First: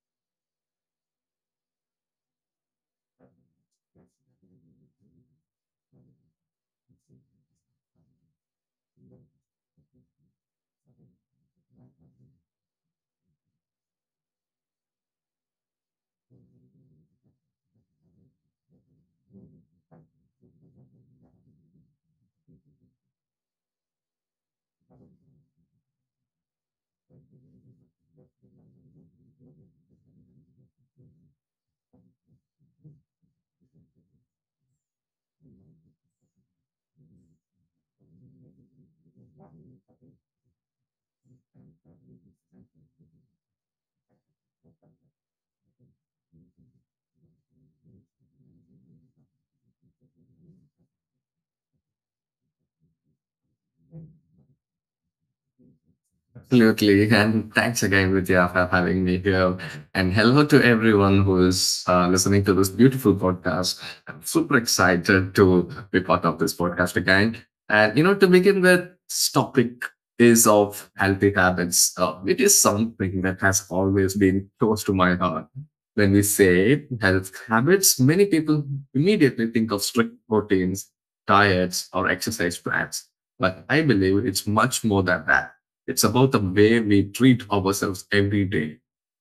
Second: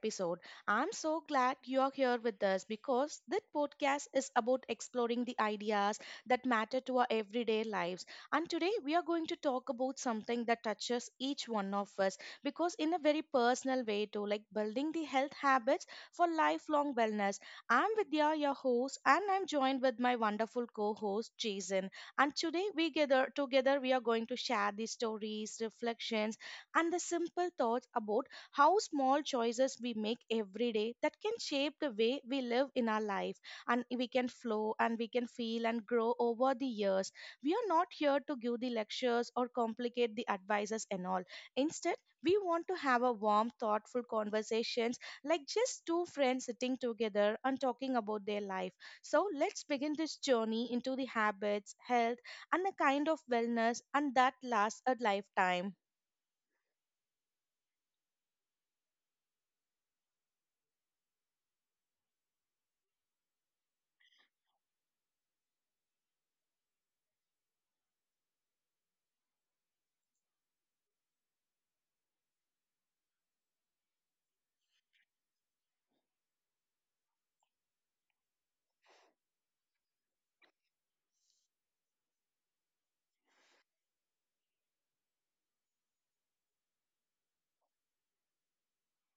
episode. I'm so glad you're here with us because this podcast is about exploring the ideas that matter to our everyday lives. And today, we are going to talk about something that touches each one of us because, in a very personal way, too, like building the health habits for lifelong wellness. I'm Vidya, your host, and I'm joined with my wonderful co host, Jason. And today, we gather together, we are going to share the stories, reflections, and the simple thoughts about how small choices we make every day that can shape the way we live in our life, and we can flow and we can feel and grow over the years. We are not here to give the lectures or complicate the advices and all. Instead, we want to have a warm thoughtful conversations, like just two friends sitting together and talking about their life. So let's begin this journey into the habits health and a kind of wellness and that lasts a lifetime. And hello to everyone who is listening to this beautiful podcast and be part of this podcast. To begin with, this topic is of healthy habits. It is something that has always been close to my heart. When we say health habits, many people immediately think of strict routines, diets, or exercise plans. But I believe it's much more than that. It's about the way we treat ourselves every day,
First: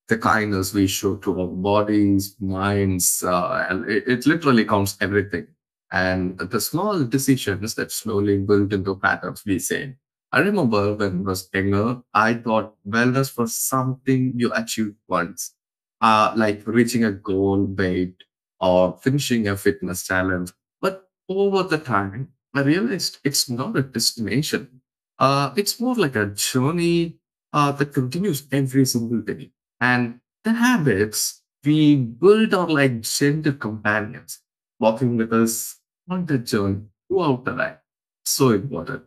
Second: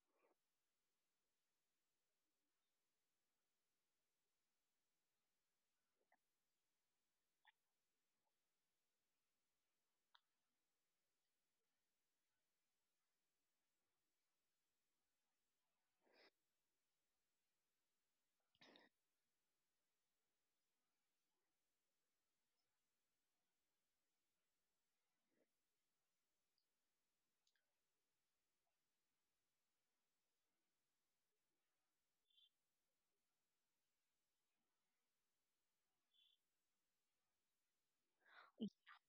the kindness we show to our bodies, minds. And it literally counts everything. And the small decisions that slowly build into patterns we say. I remember when I was younger, I thought wellness was something you achieved once, like reaching a goal weight or finishing a fitness challenge. But over the time, I realized it's not a destination. It's more like a journey that continues every single day. And the habits we build are like gentle companions, walking with us on the journey throughout the life. So important.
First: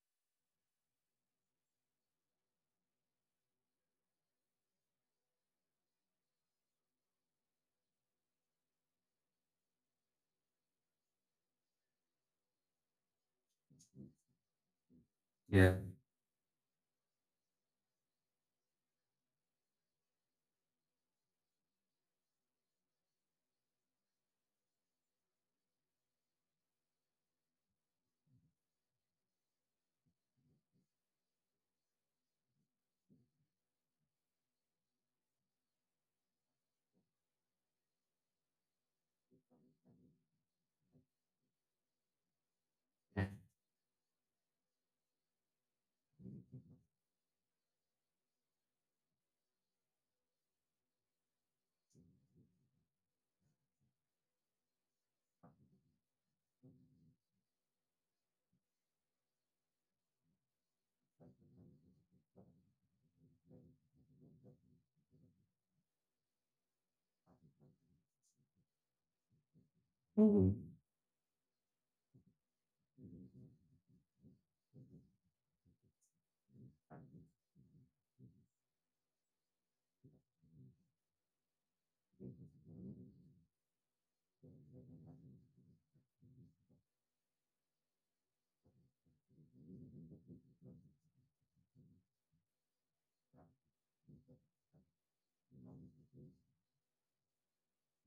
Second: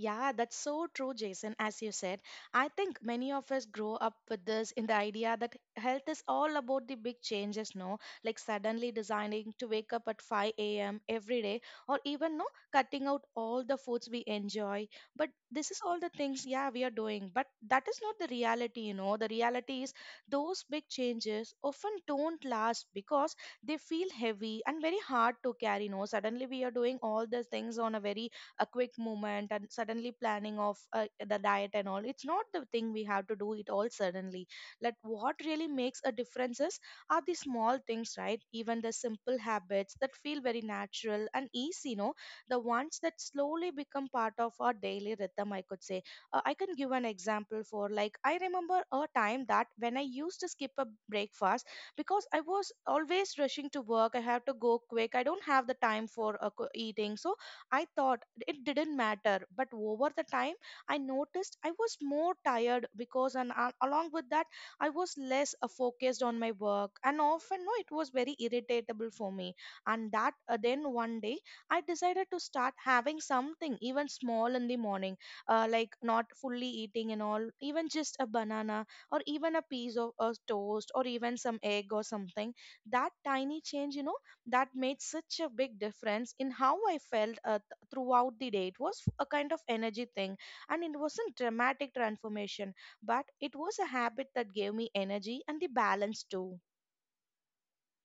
Yeah, that's so true, Jason. As you said, I think many of us grow up with this in the idea that health is all about the big changes, no? Like suddenly designing to wake up at 5 a.m. every day, or even no, cutting out all the foods we enjoy. But this Yeah. is all the things, yeah, we are doing. But that is not the reality, you know. The reality is, those big changes often don't last because they feel heavy and very hard to carry. No, suddenly we are doing all the things on a very a quick movement and suddenly planning of the diet and all. It's not the thing we have to do it all suddenly. Like what really makes a difference is, are the small things, right? Even the simple habits that feel very natural and easy, you know, the ones that slowly become part of our daily rhythm, I could say. I can give an example for, like, I remember a time that when I used to skip a breakfast because I was always rushing to work. I have to go quick, I don't have the time for eating. So I thought it didn't matter, but over the time, I noticed I was more tired because, and along with that, I was less focused on my work, and often, no, it was very irritable for me. And that then one day, I decided to start having something even small in the morning, like not fully eating and all, even just a banana or even a piece of a toast or even some egg or something. That tiny change, you know, that made such a big difference in how I felt throughout the day. It was a kind of energy thing, and it wasn't dramatic transformation, but it was a habit that gave me energy and the balance too.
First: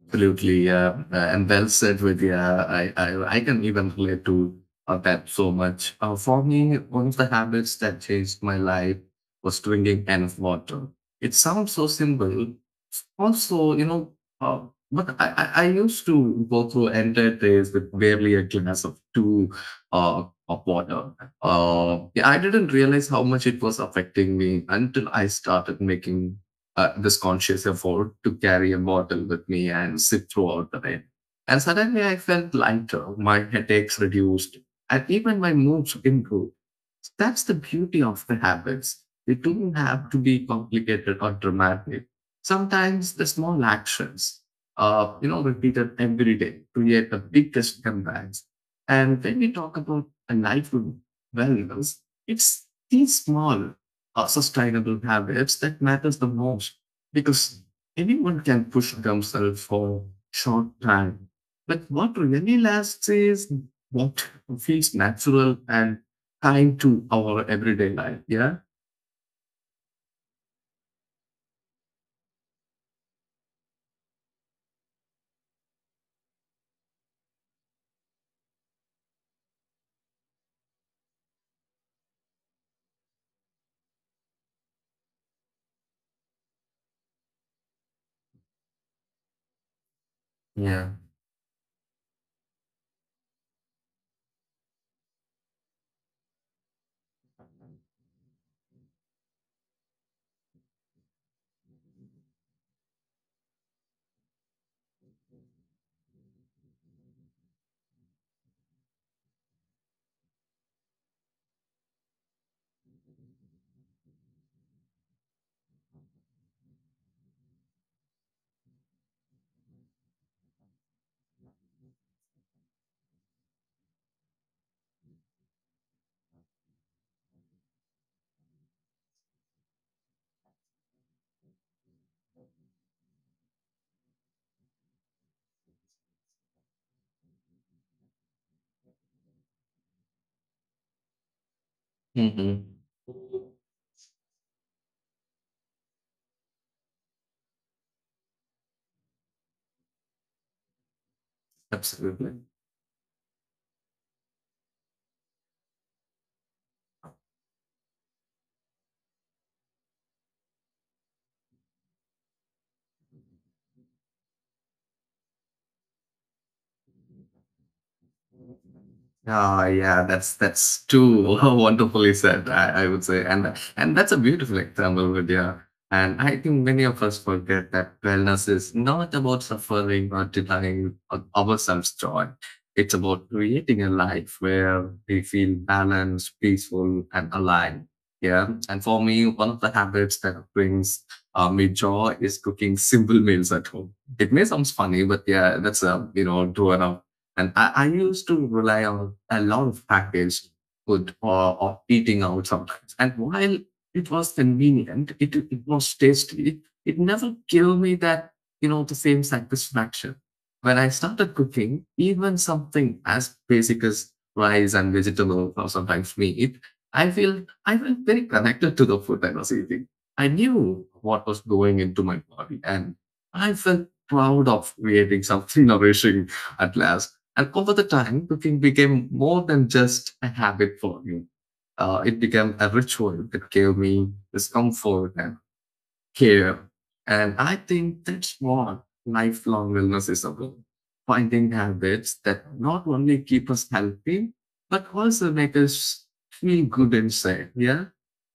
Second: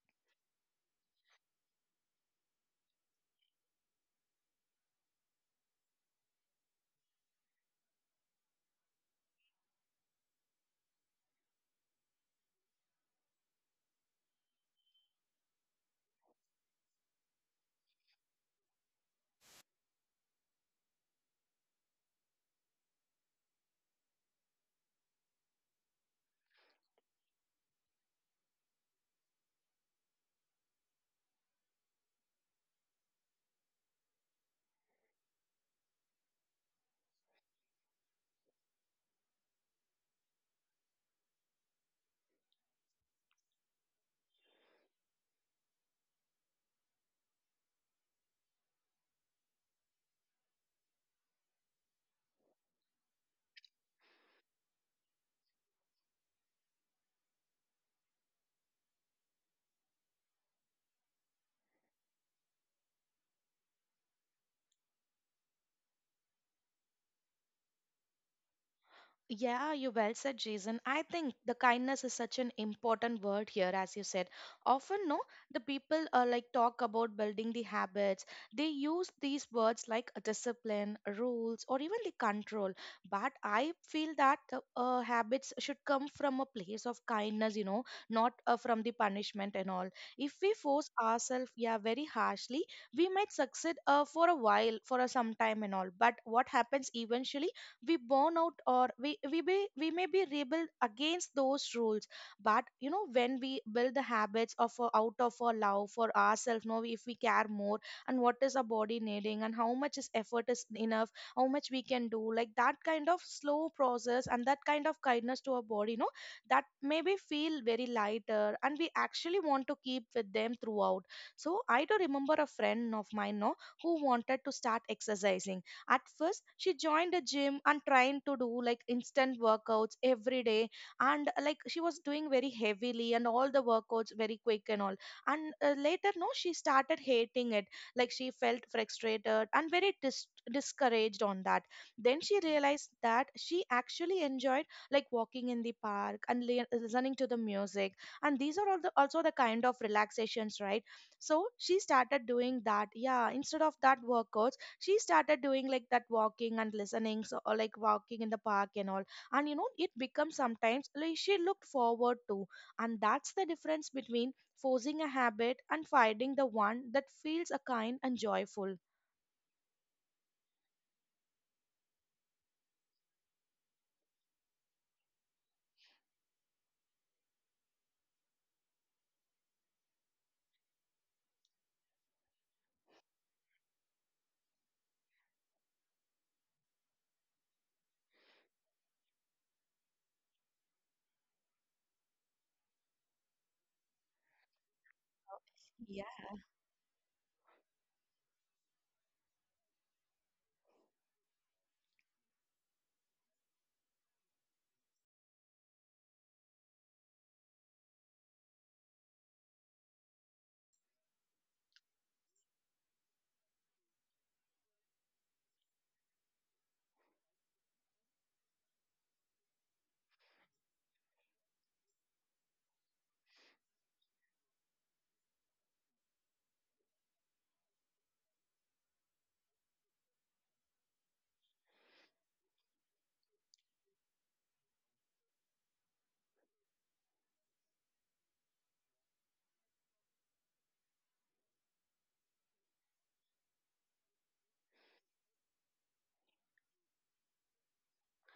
Absolutely, yeah, and well said, Vidya. I can even relate to that so much. For me, one of the habits that changed my life was drinking enough water. It sounds so simple. Also, you know, uh, but I used to go through entire days with barely a glass of two, uh, of water. Yeah, I didn't realize how much it was affecting me until I started making this conscious effort to carry a bottle with me and sip throughout the night. And suddenly I felt lighter, my headaches reduced, and even my moods improved. So that's the beauty of the habits. They don't have to be complicated or dramatic. Sometimes the small actions, you know, repeated every day, create the biggest comebacks. And when we talk about a life of wellness, it's these small, sustainable habits that matters the most because anyone can push themselves for short time, but what really lasts is what feels natural and time to our everyday life. Yeah. Yeah, you well said, Jason. I think the kindness is such an important word here, as you said. Often, no, the people like talk about building the habits. They use these words like a discipline, rules, or even the control. But I feel that the habits should come from a place of kindness, you know, not from the punishment and all. If we force Yeah. ourselves, yeah, very harshly, we might succeed for a while, for a some time and all. But what happens eventually? We burn out or we may be rebel against those rules. But you know, when we build the habits of out of our love for ourselves, know, if we care more and what is our body needing and how much is effort is enough, how much we can do, like that kind of slow process and that kind of kindness to our body, no, that maybe feel very lighter and we actually want to keep with them throughout. So I do remember a friend of mine, no, who wanted to start exercising. At first, she joined a gym and trying to do like instant workouts every day. And like she was doing very heavily and all the workouts very quick and all. And later, no, she started hating it. Like she felt frustrated and very discouraged on that. Then she Mm-hmm. realized that she actually enjoyed like walking in the park and listening to the music. And these are all the, also the kind of relaxations, right? So she started Absolutely. doing that. Yeah, instead of that workout, she started doing like that walking and listening, so or like walking in the park and all. And you know, it becomes sometimes like she looked forward to. And that's the difference between forcing a habit and finding the one that feels a kind and joyful. Oh yeah, that's too wonderfully said. I would say, and that's a beautiful example, Vidya. And I think many of us forget that wellness is not about suffering or denying ourselves joy. It's about creating a life where we feel balanced, peaceful, and aligned. Yeah, and for me, one of the habits that brings me joy is cooking simple meals at home. It may sound funny, but yeah, that's a, you Yeah. know, true enough. And I used to rely on a lot of packaged food or eating out sometimes. And while it was convenient, it was tasty, it never gave me that, you know, the same satisfaction. When I started cooking, even something as basic as rice and vegetables or sometimes meat, I felt very connected to the food I was eating. I knew what was going into my body and I felt proud of creating something nourishing at last. And over the time, cooking became more than just a habit for me. It became a ritual that gave me this comfort and care. And I think that's what lifelong wellness is about. Finding habits that not only keep us healthy, but also make us feel good inside. Yeah.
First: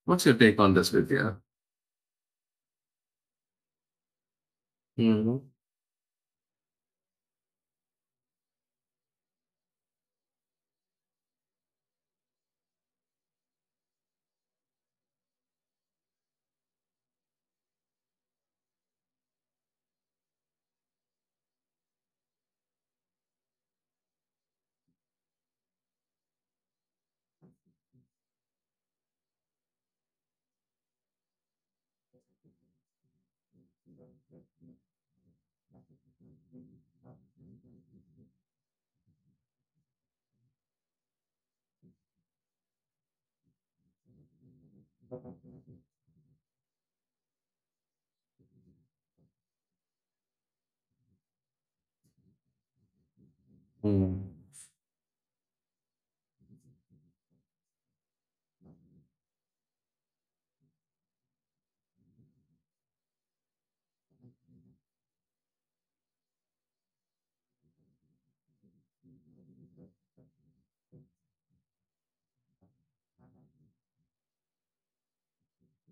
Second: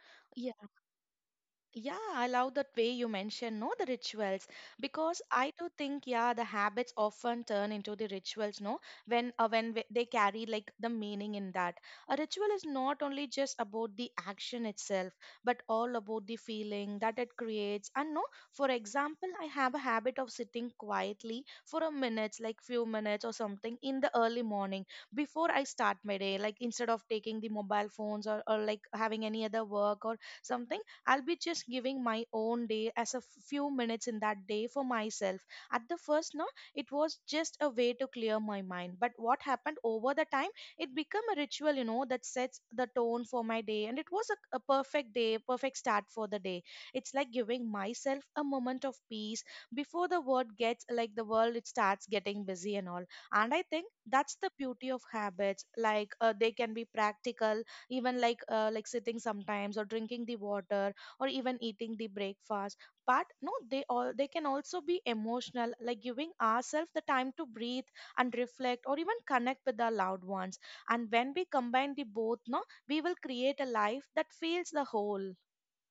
What's your take on this, Vidya? Yeah, I love that way you mention, no, the rituals, because Mhm. I do think, yeah, the habits often turn into the rituals, no, when they carry like the meaning in that. A ritual is not only just about the action itself, but all about the feeling that it creates. And no, for example, I have a habit of sitting quietly for a minute, like few minutes or something, in the early morning before I start my day, like instead of taking the mobile phones or like having any other work or something. I'll be just giving my own day as a few minutes in that day for myself. At the first, no, it was just a way to clear my mind. But what happened over the time, it became a ritual, you know, that sets the tone for my day. And it was a perfect day, perfect start for the day. It's like giving myself a moment of peace before the world gets, like, the world, it starts getting busy and all. And I think Mm. that's the beauty of habits. Like they can be practical, even like sitting sometimes or drinking the water or even eating the breakfast. But no, they all, they can also be emotional, like giving ourselves the time to breathe and reflect or even connect with our loved ones. And when we combine the both, no, we will create a life that feels the whole.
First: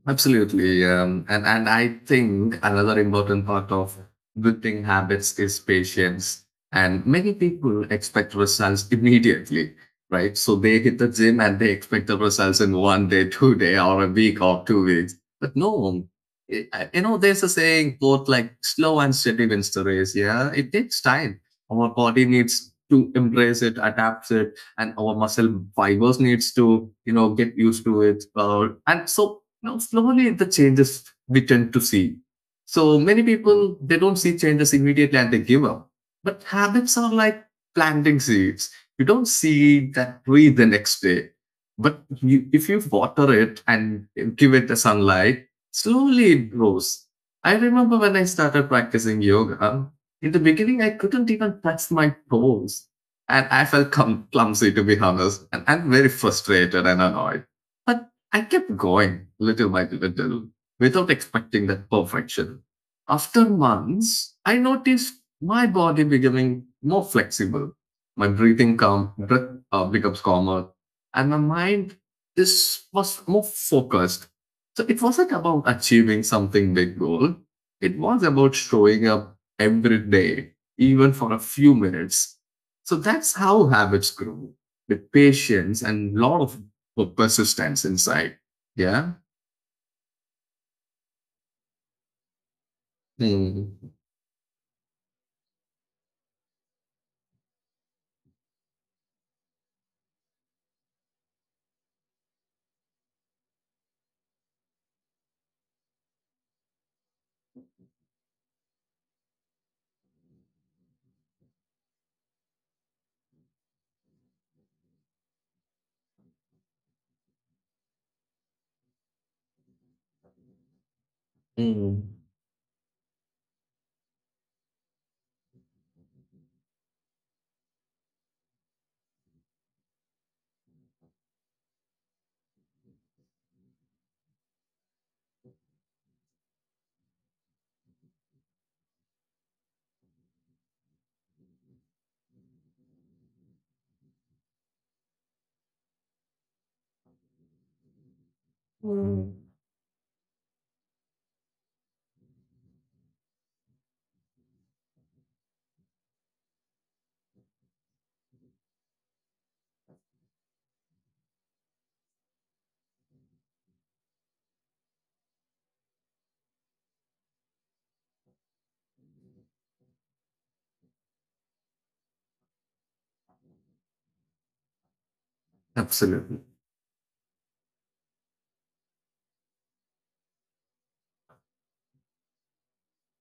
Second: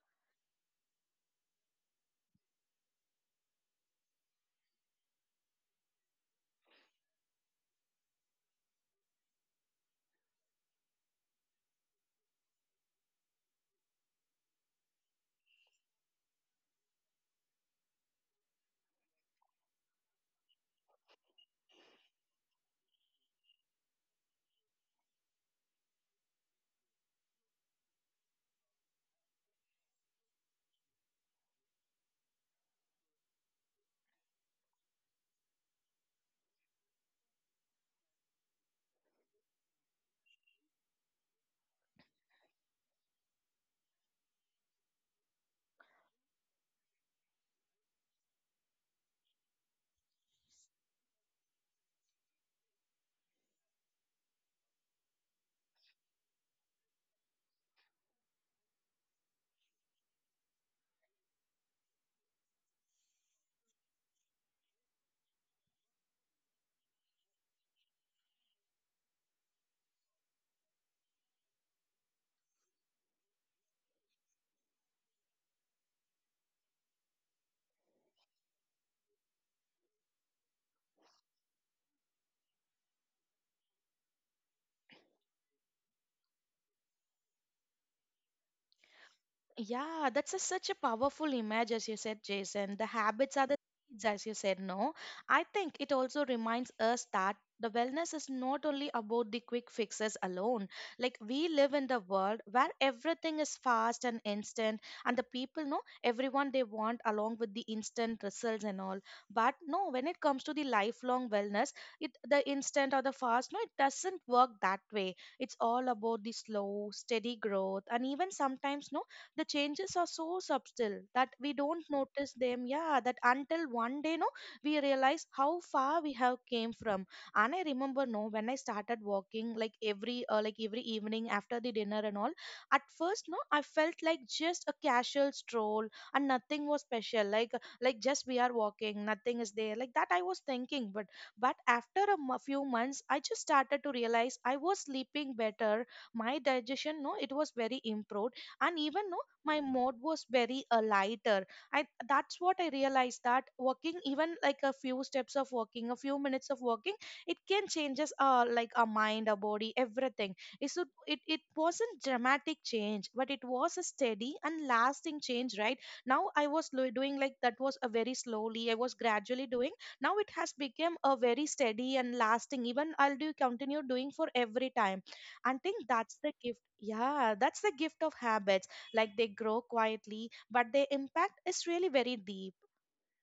Absolutely. And I think another important part of building habits is patience. And many people expect results immediately, right? So they hit the gym and they expect the results in one day, two day, or a week or two weeks. But no, you know, there's a saying both like slow and steady wins the race. Yeah, it takes time. Our body needs to embrace it, adapt it, and our muscle fibers needs to, you know, get used to it, and so now, slowly the changes we tend to see. So many people, they don't see changes immediately and they give up. But habits are like planting seeds. You don't see that tree the next day. But you, if you water it and give it the sunlight, slowly it grows. I remember when I started practicing yoga, in the beginning, I couldn't even touch my toes. And I felt clumsy, to be honest. And I'm very frustrated and annoyed. But I kept going little by little without expecting that perfection. After months, I noticed my body becoming more flexible. My breath becomes calmer, and my mind is was more focused. So it wasn't about achieving something big goal. It was about showing up every day, even for a few minutes. So that's how habits grow with patience and lot of or persistence inside. Yeah. Yeah, that's such a powerful image, as you said, Jason. The habits are the Mm. seeds, as you said, no? I think it also reminds us that the wellness is not only about the quick fixes alone. Like, we live in the world where everything is fast and instant, and the people know everyone they want along with the instant results and all. But no, when it comes to the lifelong wellness, it the instant or the fast, no, it doesn't work that way. It's all about the slow, steady growth, and even sometimes, no, the changes are so subtle that we don't Mm. notice them, yeah, that until one day, no, we realize how far we have came from. And I remember, no, when I started walking like every evening after the dinner and all. At first, no, I felt like just a casual stroll and nothing was special, like just we are walking, nothing is there like that, I was thinking. But after a few months, I just started to realize I was sleeping better, my digestion, no, it was very improved, and even, no, my mood was very lighter. I, that's what I realized, that walking even like a few steps of walking, a few minutes of walking, it can changes like our mind, our body, everything. It, should, It wasn't dramatic change, but it was a steady and lasting change, right? Now I was doing like that, was a very slowly I was gradually doing. Now it has become a very steady and lasting, even I'll do continue doing for every time. I think that's the Absolutely. gift, yeah, that's the gift of habits. Like they grow quietly, but their impact is really very deep.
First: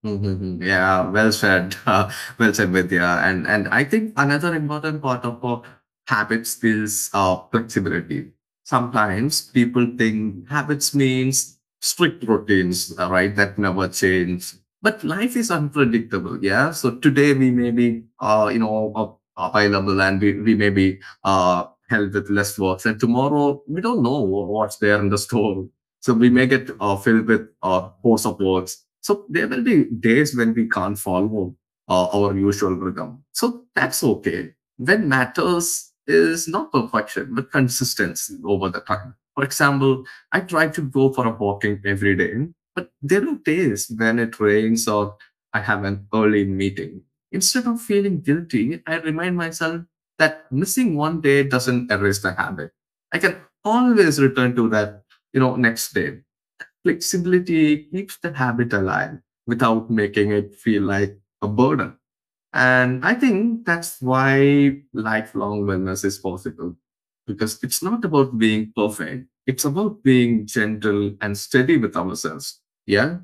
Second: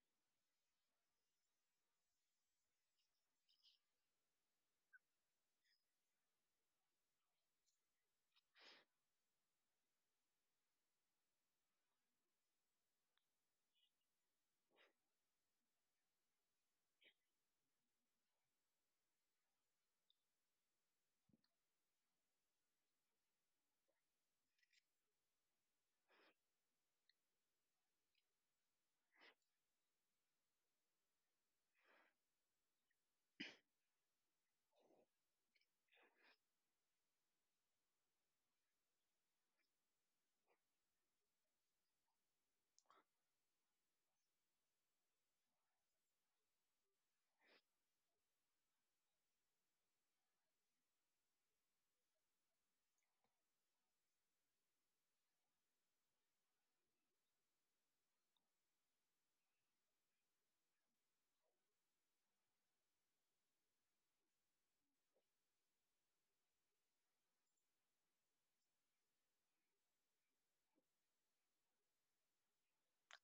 Mm-hmm. Yeah, well said. Well said, Vidya. And I think another important part of habits is flexibility. Sometimes people think habits means strict routines, right? That never change. But life is unpredictable. Yeah. So today we may be, available and we may be held with less works. And tomorrow we don't know what's there in the store. So we may get filled with force of awards. So there will be days when we can't follow our usual rhythm. So that's okay. When matters is not perfection, but consistency over the time. For example, I try to go for a walking every day, but there are days when it rains or I have an early meeting. Instead of feeling guilty, I remind myself that missing one day doesn't erase the habit. I can always return to that, you know, next day. Flexibility keeps the habit alive without making it feel like a burden. And I think that's why lifelong wellness is possible because it's not about being perfect. It's about being gentle and steady with ourselves. Yeah.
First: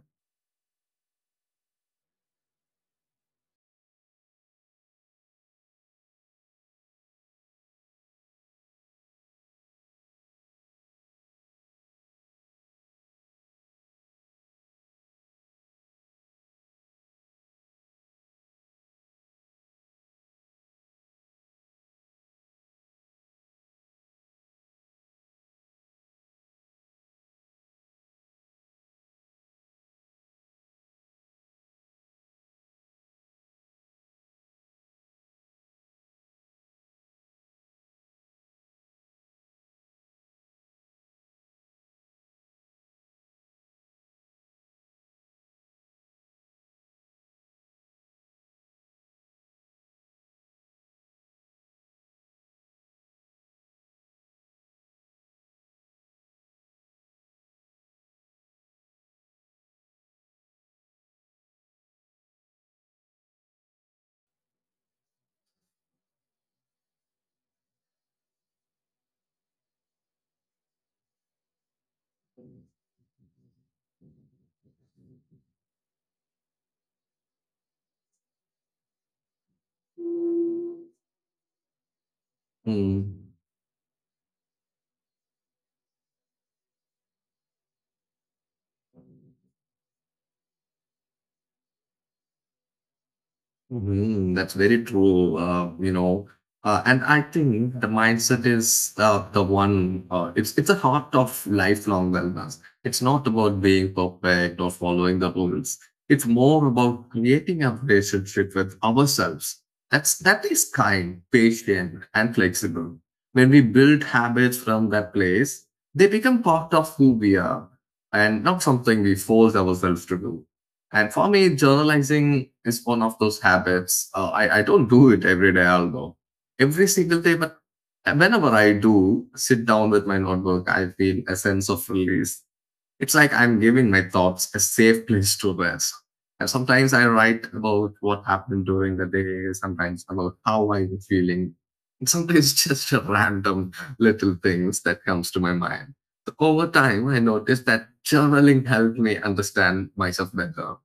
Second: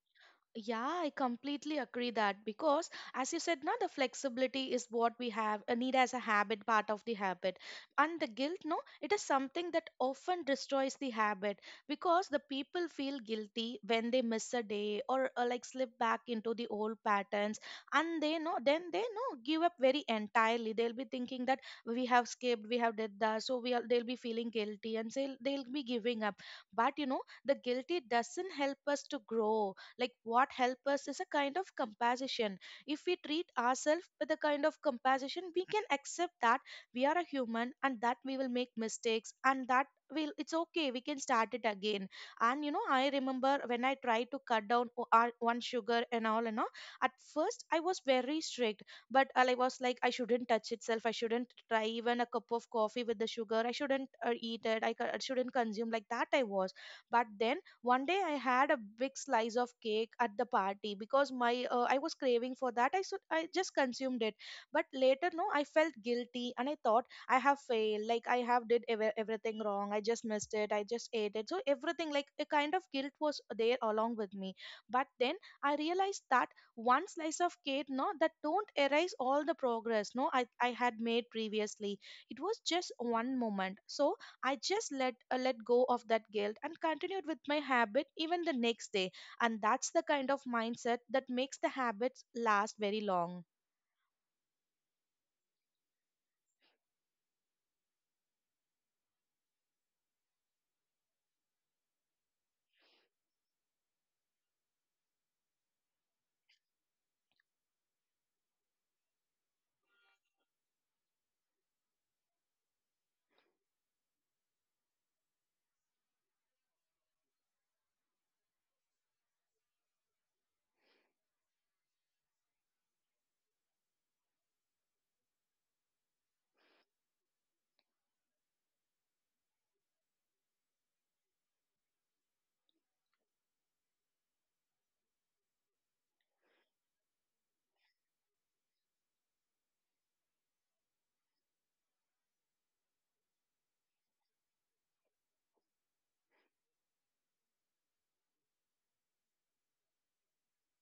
Yeah, I completely agree that because, as you said, now the flexibility is what we have a need as a habit, part of the habit, and the guilt. No, it is something that often destroys the habit because the people feel guilty when they miss a day or, like slip back into the old patterns, and they know then they know give up very entirely. They'll be thinking that we have skipped, we have did that, so we are, they'll be feeling guilty and they'll be giving up. But you know, the guilty doesn't help us to grow. Like what help us is a kind of compassion. If we treat ourselves with a kind of compassion, we can accept that we are a human and that we will make mistakes, and that will it's okay, we can start it again. And I remember when I tried to cut down one sugar and all and all. At first I was very strict, but I was like I shouldn't touch itself, I shouldn't try even a cup of coffee with the sugar, I shouldn't eat it. I shouldn't consume like that I was. But then one day I had a big slice of cake at the party because my I was craving for that. I should I just consumed it, but later no, I felt guilty and I thought I have failed, like I have did everything wrong. I just missed it. I just ate it. So everything like a kind of guilt was there along with me. But then I realized that one slice of cake, no, that don't erase all the progress, no, I had made previously. It was just Mm. one moment. So I just let let go of that guilt and continued with my habit even the next day. And that's the kind of mindset that makes the habits last very long. Mhm, that's very true. You know, and I think the mindset is the one. It's a heart of lifelong wellness. It's not about being perfect or following the rules. It's more about creating a relationship with ourselves. That is kind, patient, and flexible. When we build habits from that place, they become part of who we are, and not something we force ourselves to do. And for me, journalizing is one of those habits. I don't do it every day, although every single day, but whenever I do sit down with my notebook, I feel a sense of release. It's like I'm giving my thoughts a safe place to rest. And sometimes I write about what happened during the day, sometimes about how I'm feeling, and sometimes just a random little things that comes to my mind. So over time, I noticed that journaling helped me understand myself better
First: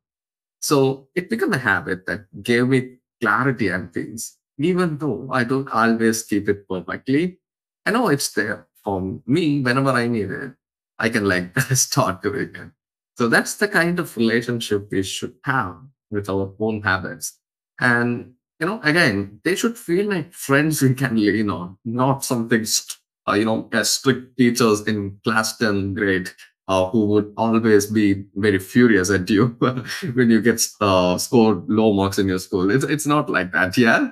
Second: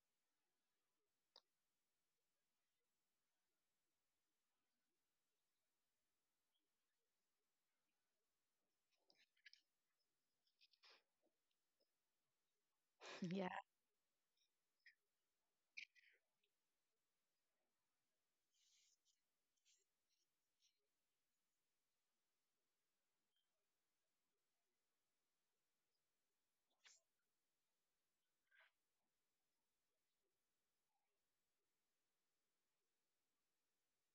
so it became a habit that gave me clarity on things, even though I don't always keep it perfectly. I know it's there for me whenever I need it. I can like start doing it. So that's the kind of relationship we should have with our own habits. And you know, again, they should feel like friends we can lean on, not something you know, as strict teachers in class 10 grade who would always be very furious at you when you get scored low marks in your school. It's not like that, yeah.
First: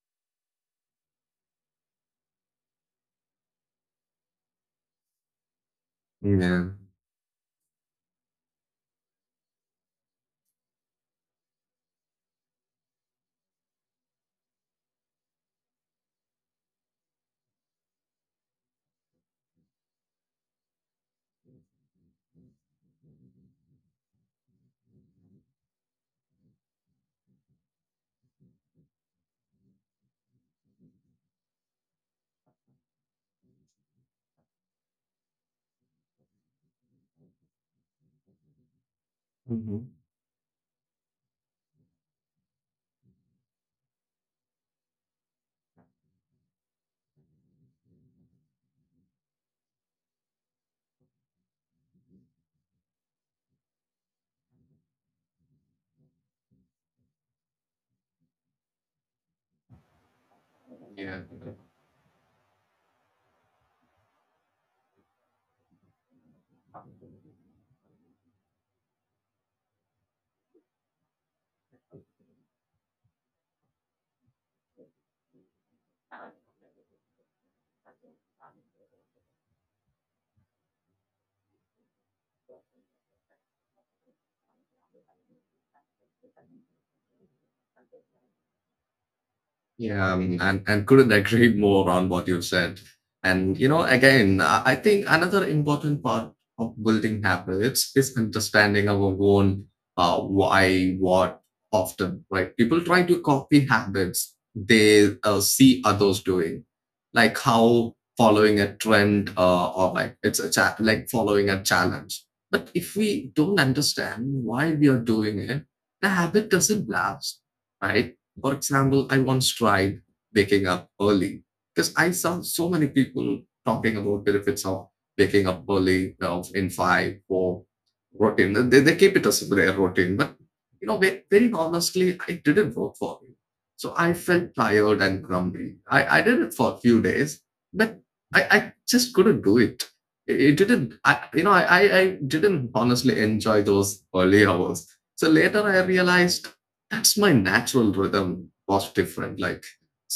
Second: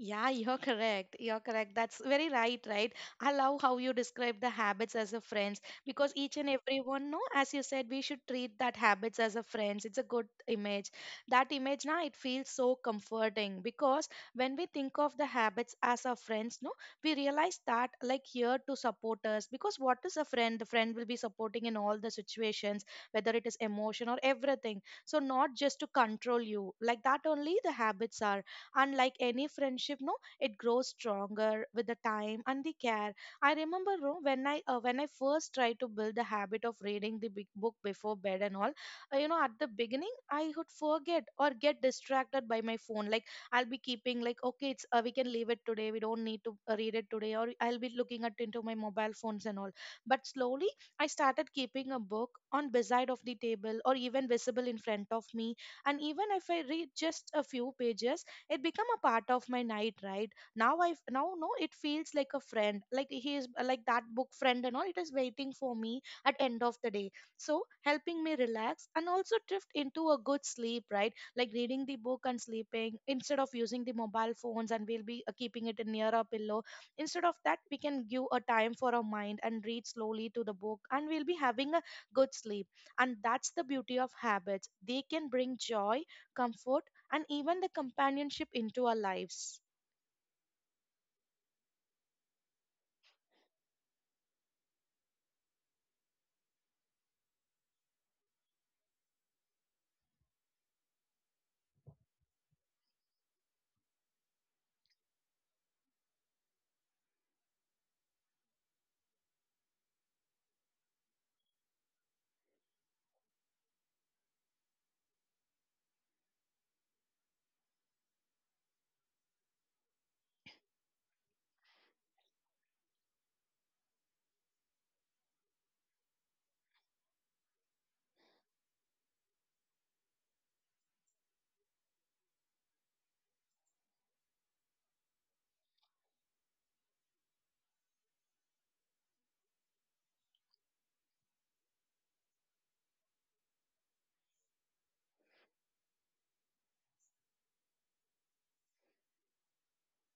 Yeah, you're correct. You're correct. That's very right, right? I love how you describe the habits as a friends, because each and Yeah. everyone, no, as you said, we should treat that habits as a friends. It's a good image. That image now it feels so comforting, because when we think of the habits as our friends, no, we realize that like here to support us. Because what is a friend? The friend will be supporting in all the situations, whether it is emotion or everything. So not just to control you. Like that only the habits are. And like any friendship, no, it grows stronger with the time and the care. I remember no, when I when I first tried to build the habit of reading the big book before bed and all. At the Hmm. beginning I would forget or get distracted by my phone. Like I'll be keeping like okay it's we can leave it today, we don't need to read it today, or I'll be looking at into my mobile phones and all. But slowly I started keeping a book on beside of the table or even visible in front of me. And even if I read just a few pages, it become a part of my night right now. I now no it feels like a friend, like he is like that book friend and all, it is waiting for me at end of the day. So helping me relax and also drift into a good sleep, right? Like reading the book and sleeping instead of using the mobile phones, and we'll be keeping it near our pillow. Instead of that we can give a time for our mind and read slowly to the book, and we'll be having a good sleep. And that's the beauty of habits. They can bring joy, comfort, and even the companionship into our lives. Yeah, and, couldn't agree more on what you said. And, you know, again, I think another important part of building habits is understanding our own why, what, often, right? People try to copy habits they see others doing, like how following a trend or like it's like following a challenge. But if we don't understand why we are doing it, the habit doesn't last, right? For example, I once tried waking up early because I saw so many people talking about benefits of waking up early, of in five, or routine. They keep it as their routine, but you know, very honestly, it didn't work for me. So I felt tired and grumpy. I did it for a few days, but I just couldn't do it. It didn't, I, you know, I didn't honestly enjoy those early hours. So later I realized that's my natural rhythm was different. Like,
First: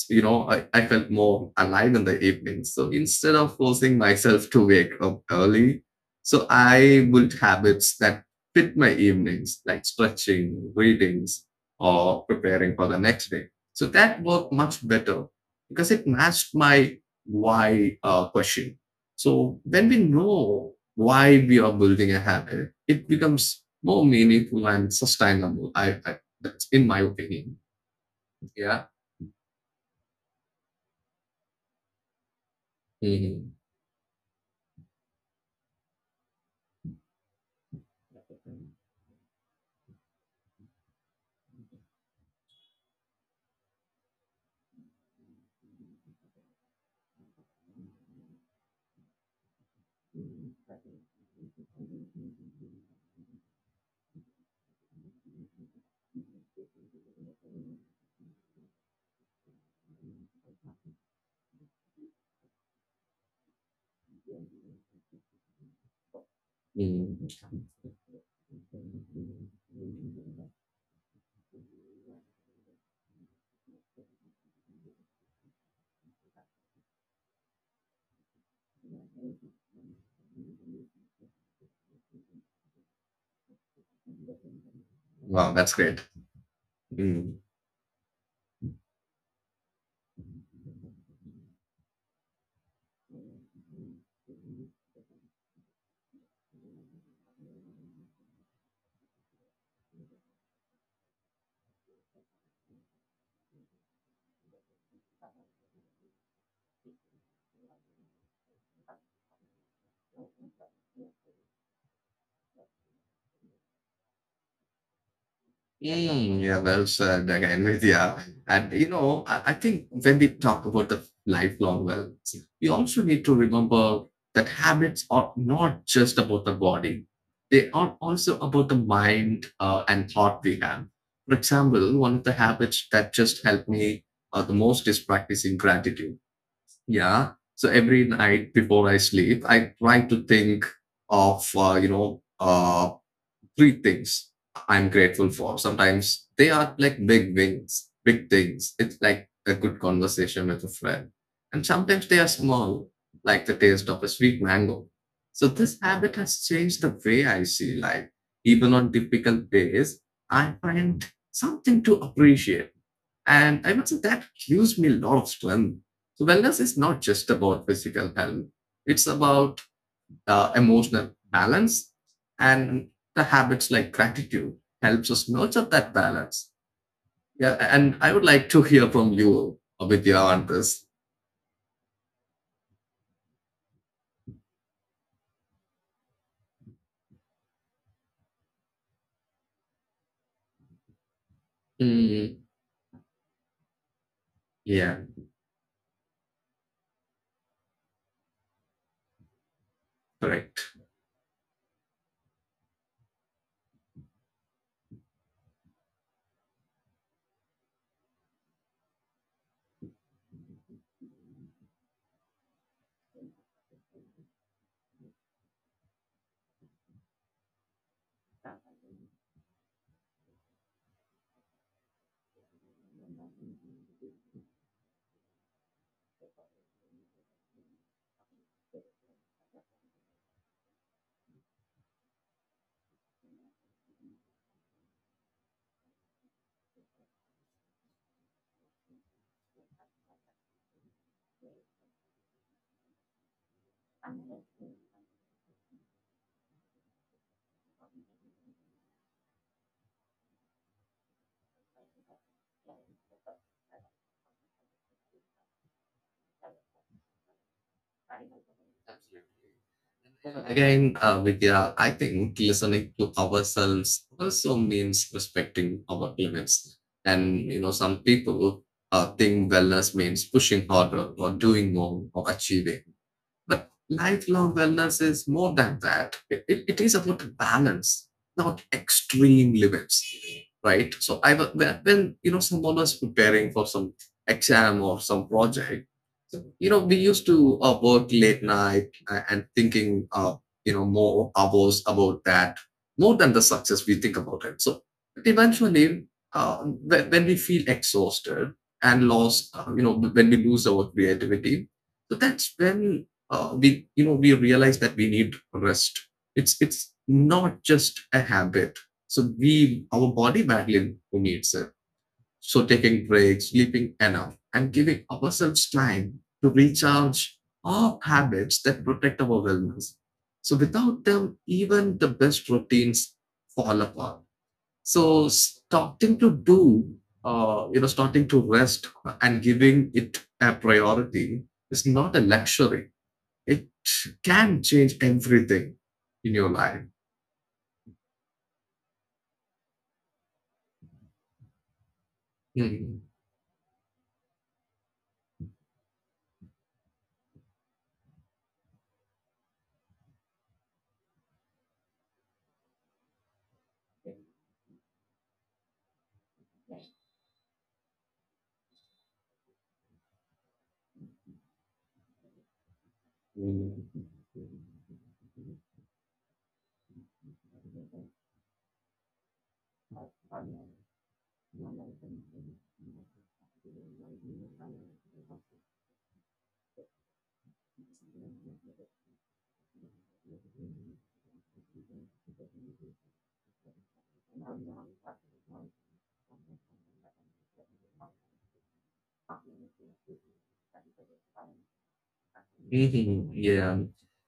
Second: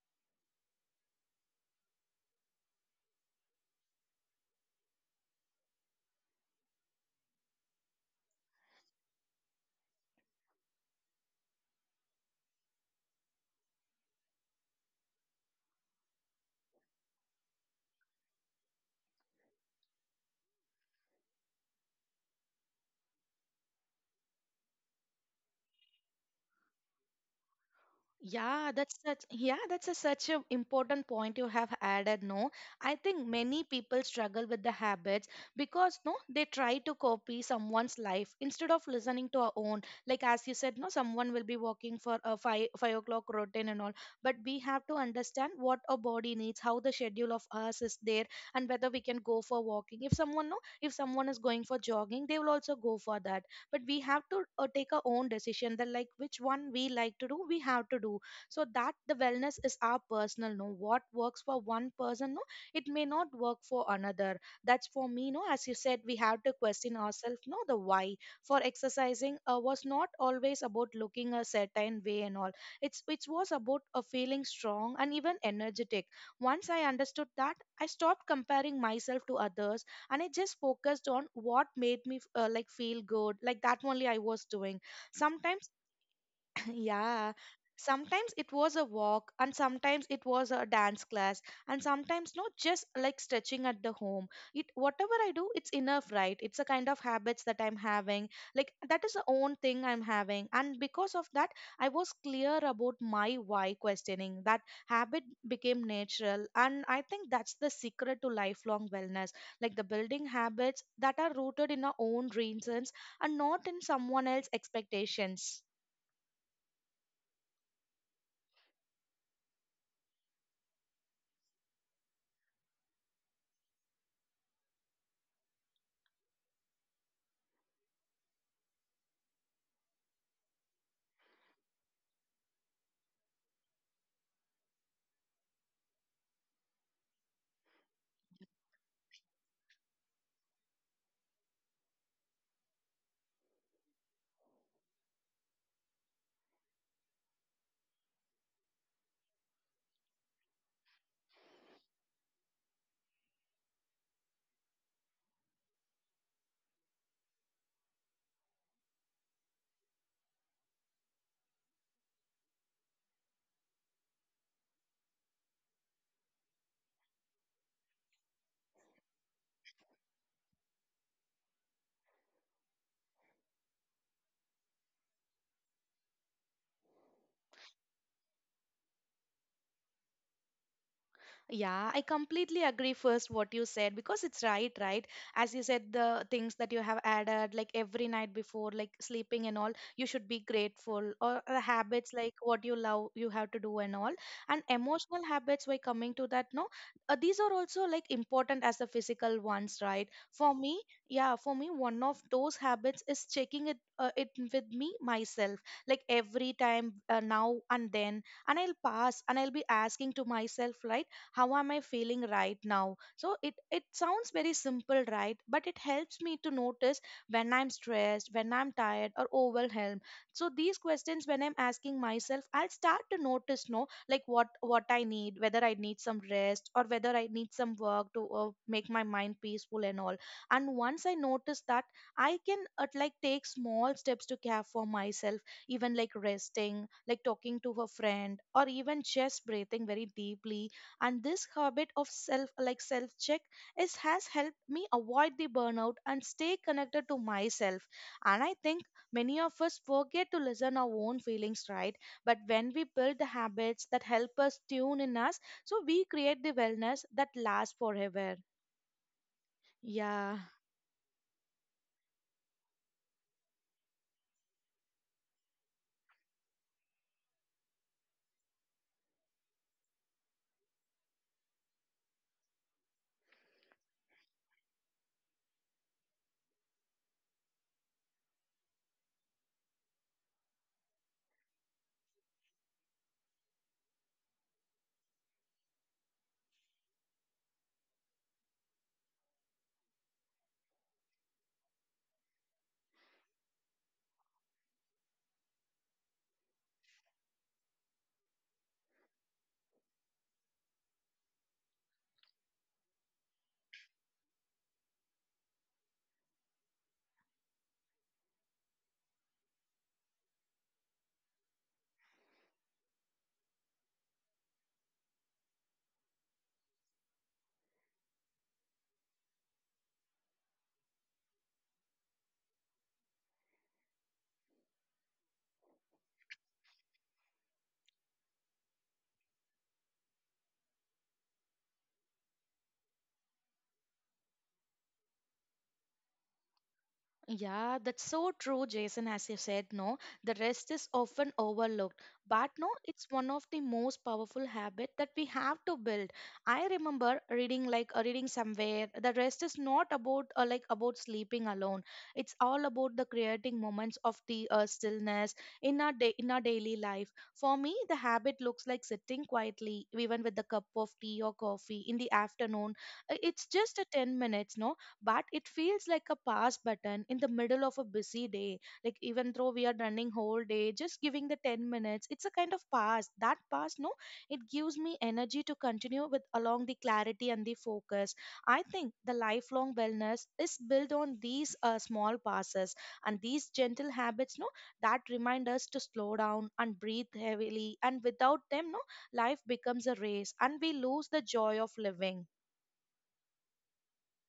you know, I felt more alive in the evening. So instead of forcing myself to wake up early, so I built habits that fit my evenings, like stretching, readings, or preparing for the next day. So that worked much better because it matched my why question. So when we know why we are building a habit, it becomes more meaningful and sustainable. I That's in my opinion. Yeah. Yeah, that's such an important point you have added, no? I think Mm, many people struggle with the habits because no they try to copy someone's life instead of listening to our own. Like as you said no someone will be walking for a five o'clock routine and all, but we have to understand what our body needs, how the schedule of us is there, and whether we can go for walking. If someone no if someone is going for jogging they will also go for that, but we have to take our own decision that like which one we like to do we have to do. So that the wellness is our personal, no, what works for one person no it may not work for another. That's for me no, as you said, we have to question mm. ourselves, no, the why. For exercising was not always about looking a certain way and all. It was about a feeling strong and even energetic. Once I understood that, I stopped comparing myself to others, and I just focused on what made me feel good. Like that only I was doing Wow, sometimes. that's great. Yeah, Mm. sometimes it was a walk, and sometimes it was a dance class, and sometimes not just like stretching at the home. It whatever I do, it's enough, right? It's a kind of habits that I'm having. Like that is the own thing I'm having, and because of that, I was clear about my why questioning. That habit became natural, and I think that's the secret to lifelong wellness. Like the building habits that are rooted in our own reasons and not in someone else's expectations. Yeah, well said again with yeah. And you know, I think when we talk about the lifelong well, we also need to remember that habits are not just about the body. They are also about the mind and thought we have. For example, one of the habits that just helped me the most is practicing gratitude. Yeah. So every night before I sleep, I try to think of three things I'm grateful for. Sometimes they are like big wins, big things. It's like a good conversation with a friend. And sometimes they are small, like the taste of a sweet mango. So this habit has changed the way I see life. Even on difficult days, I find something to appreciate. And I must say that gives me a lot of strength. So wellness is not just about physical health. It's about emotional balance and the habits like gratitude helps us nurture that balance. Yeah, and I would like to hear from you, Abhidya, on this. Yeah, I completely agree first what you said because it's right, right? As you said, the things that you have added like every night before, like sleeping and all, you should be grateful or the habits like Mm, what you love, you have to do and all. And yeah, emotional habits, by coming to that, no, these are also like important as the physical ones, right? For correct. me, yeah, for me, one of those habits is checking it, it with me myself, like every time now and then, and I'll pass and I'll be asking to myself, right? How am I feeling right now? So it sounds very simple, right? But it helps me to notice when I'm stressed, when I'm tired or overwhelmed. So these questions when I'm asking myself, I'll start to notice no like what I need, whether I need some rest or whether I need some work to make my mind peaceful and all. And once I notice that, I can take small steps to care for myself, even like resting, like talking to a friend, or even just breathing very deeply. And this habit of self check is has helped me avoid the burnout and stay connected to myself. And I think many of us forget to listen our own feelings, right? But when we build the habits that help us tune in us, so we create the wellness that lasts forever. Absolutely. Yeah. And again, Vidya, I think listening to ourselves also means respecting our limits. And you know, some people think wellness means pushing harder or doing more or achieving. But lifelong wellness is more than that. It is about balance, not extreme limits, right? So when, you know, someone was preparing for some exam or some project, so, you know, we used to work late night and thinking you know, more hours about that more than the success we think about it. So but eventually, when, we feel exhausted and lost, you know, when we lose our creativity, so that's when we, you know, we realize that we need rest. It's not just a habit, so we, our body badly needs it. So taking breaks, sleeping enough, and giving ourselves time to recharge are habits that protect our wellness. So without them, even the best routines fall apart. So starting to do, you know, starting to rest and giving it a priority is not a luxury, it can change everything in your life. Yeah, that's so true, Jason. As you said, no, the rest is often overlooked. But no, it's one of the most powerful habit that we have to build. I remember reading reading somewhere, the rest is not about about sleeping alone. It's all about the creating moments of the stillness in our day in our daily life. For me, the habit looks like sitting quietly, even with a cup of tea or coffee in the afternoon. It's just a Mm. 10 minutes, no, but it feels like a pause button in the middle of a busy day. Like even though we are running whole day, just giving the 10 minutes, it's a kind of pause. That pause, no, it gives me energy to continue with along the clarity and the focus. I think the lifelong wellness is built on these small passes and these gentle habits, no, that remind us to slow down and breathe heavily. And without them, no, life becomes a race and we lose the joy of living. Yeah.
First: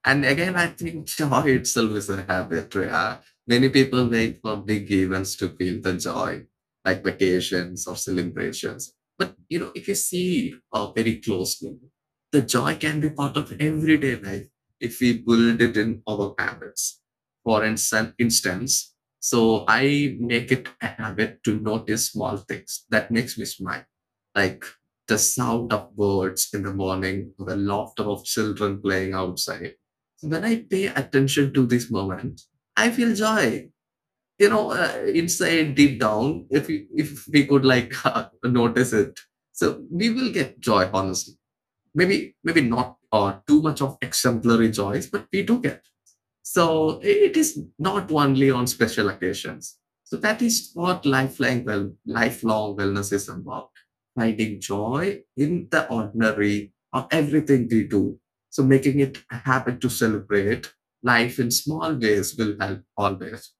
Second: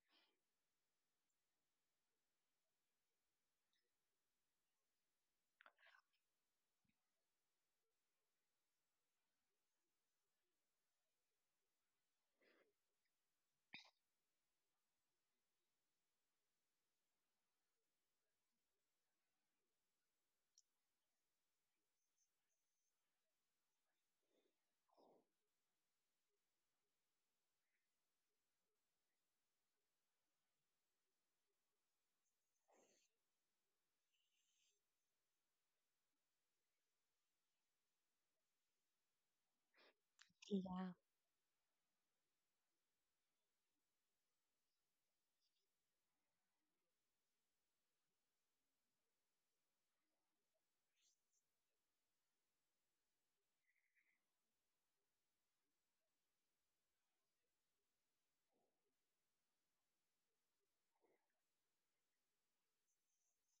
And again, I think joy itself is a habit. Yeah. Many people wait for big events to feel the joy, like vacations or celebrations. But you know, if you see very closely, the joy can be part of everyday life if we build it in our habits. For instance, so I make it a habit to notice small things that makes me smile. Like the sound of birds in the morning, the laughter of children playing outside. When I pay attention to this moment, I feel joy. You know, inside deep down, if we could like notice it, so we will get joy. Yeah, Honestly, maybe not too much of exemplary joys, but we do get. So it is not only on special occasions. So that is what lifelong, well, lifelong wellness is about, finding joy in the ordinary of everything we do. So making it a habit to celebrate life in small ways will help always.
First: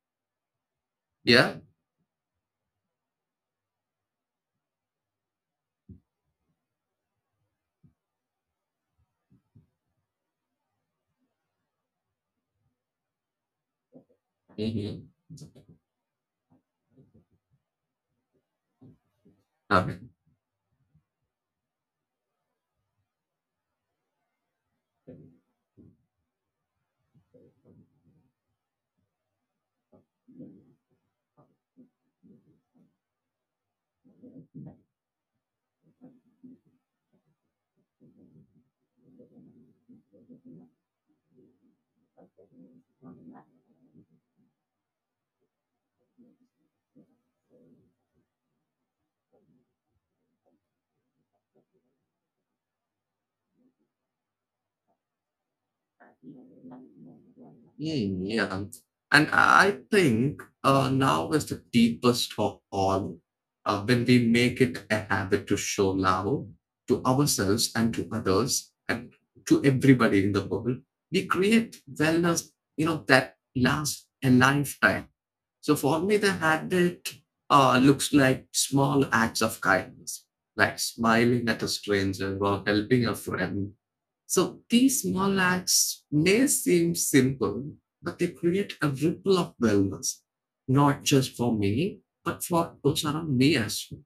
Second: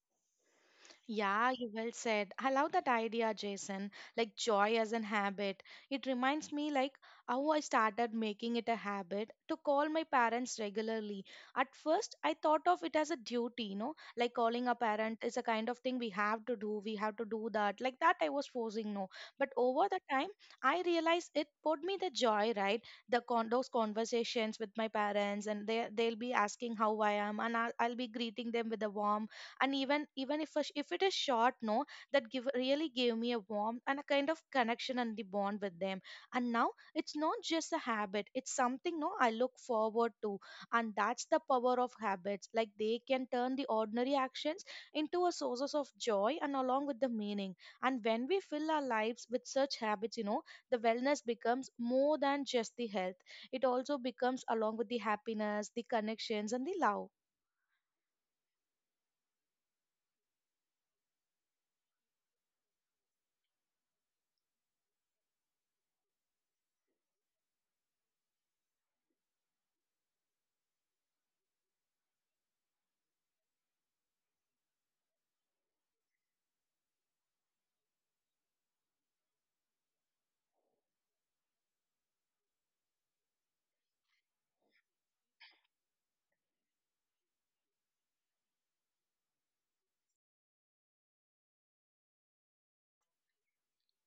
Yeah, Yeah. you well said. I love that idea, Jason. Like joy as an habit. It reminds me like how I started making it a habit to call my parents regularly. At first, I thought of it as a duty, you know, like calling a Mm-hmm. parent is a kind of thing we have to do. We have to do that. Like that, I was forcing no. But over the Okay. time, I realized it brought me the joy, right? The con those conversations with my parents, and they they'll be asking how I am, and I'll be greeting them with a warm, and even even if if it is short no, that give really gave me a warmth and a kind of connection and the bond with them. And now it's not just a habit, it's something no I look forward to. And that's the power of habits. Like they can turn the ordinary actions into a sources of joy and along with the meaning. And when we fill our lives with such habits, you know, the wellness becomes more than just the health. It also becomes along with the happiness, the connections, and the love. Hmm, yeah. And I think now is the deepest of all when we make it a habit to show love to ourselves and to others and to everybody in the world. We create wellness, you know, that lasts a lifetime. So for me, the habit looks like small acts of kindness, like smiling at a stranger or helping a friend. So these small acts may seem simple, but they create a ripple of wellness, not just for me, but for those around me as well.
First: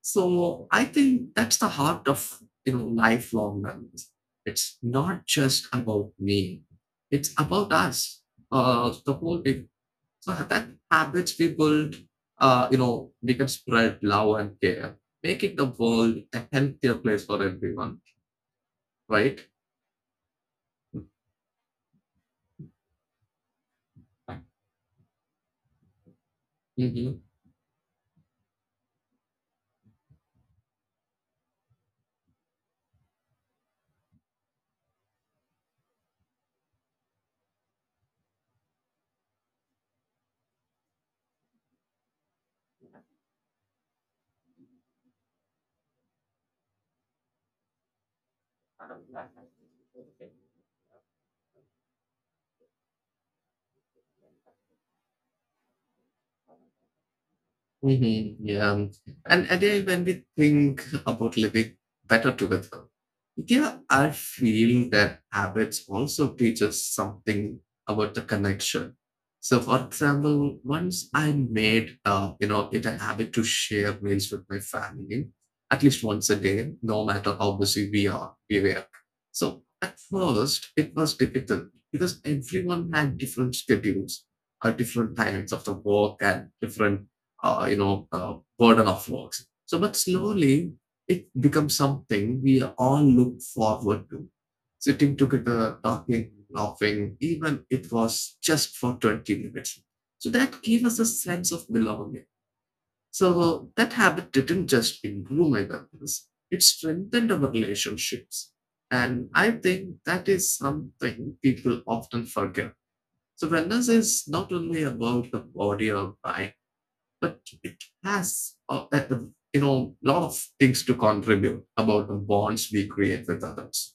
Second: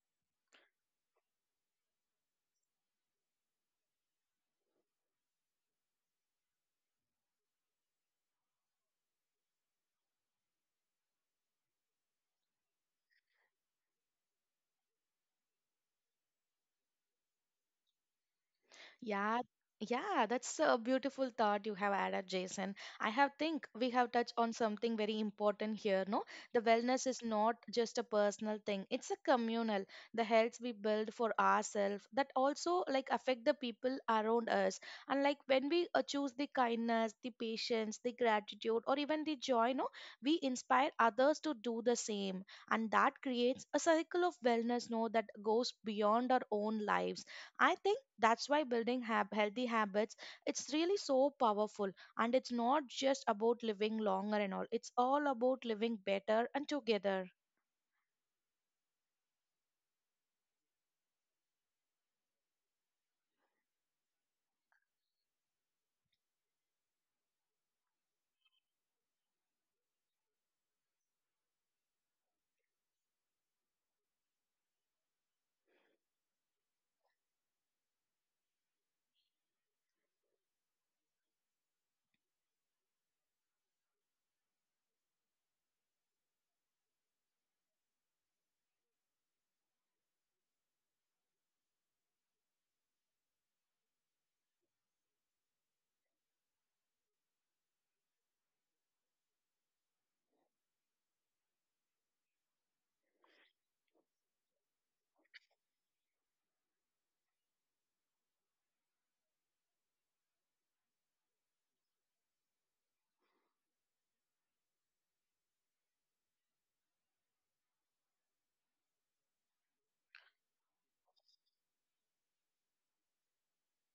So I think that's the heart of, you know, lifelong wellness. It's not just about me; it's about us, the whole thing. So that habits we build, you know, we can spread love and care, making the world a healthier place for everyone, Yeah, right? yeah, that's a beautiful thought you have added, Jason. I have think we have touched on something very important here, no? The wellness is Mhm. not just a personal thing, it's a communal. The health we build for ourselves that also like affect the people around us. And like when we choose the kindness, the patience, the gratitude, or even the joy, no, we inspire others to do the same. And that creates a cycle of wellness, no, that goes beyond our own lives. I think that's why building healthy habits, it's really so powerful, and it's not just about living longer and all. It's all about living better and together. Yeah. And then when we think about living better together, yeah, I feel that habits also teach us something about the connection. So, for example, once I made, you know, it a habit to share meals with my family at least once a day, no matter how busy we were. So, at first, it was difficult because everyone had different schedules, different times of the work, and different, burden of work. So, but slowly it becomes something we all look forward to. Sitting together, talking, laughing, even it was just for 20 minutes. So that gave us a sense of belonging. So that habit didn't just improve my wellness, it strengthened our relationships. And I think that is something people often forget. So wellness is not only about the body or mind, but it has you know, a lot of things to contribute about the bonds we create with others.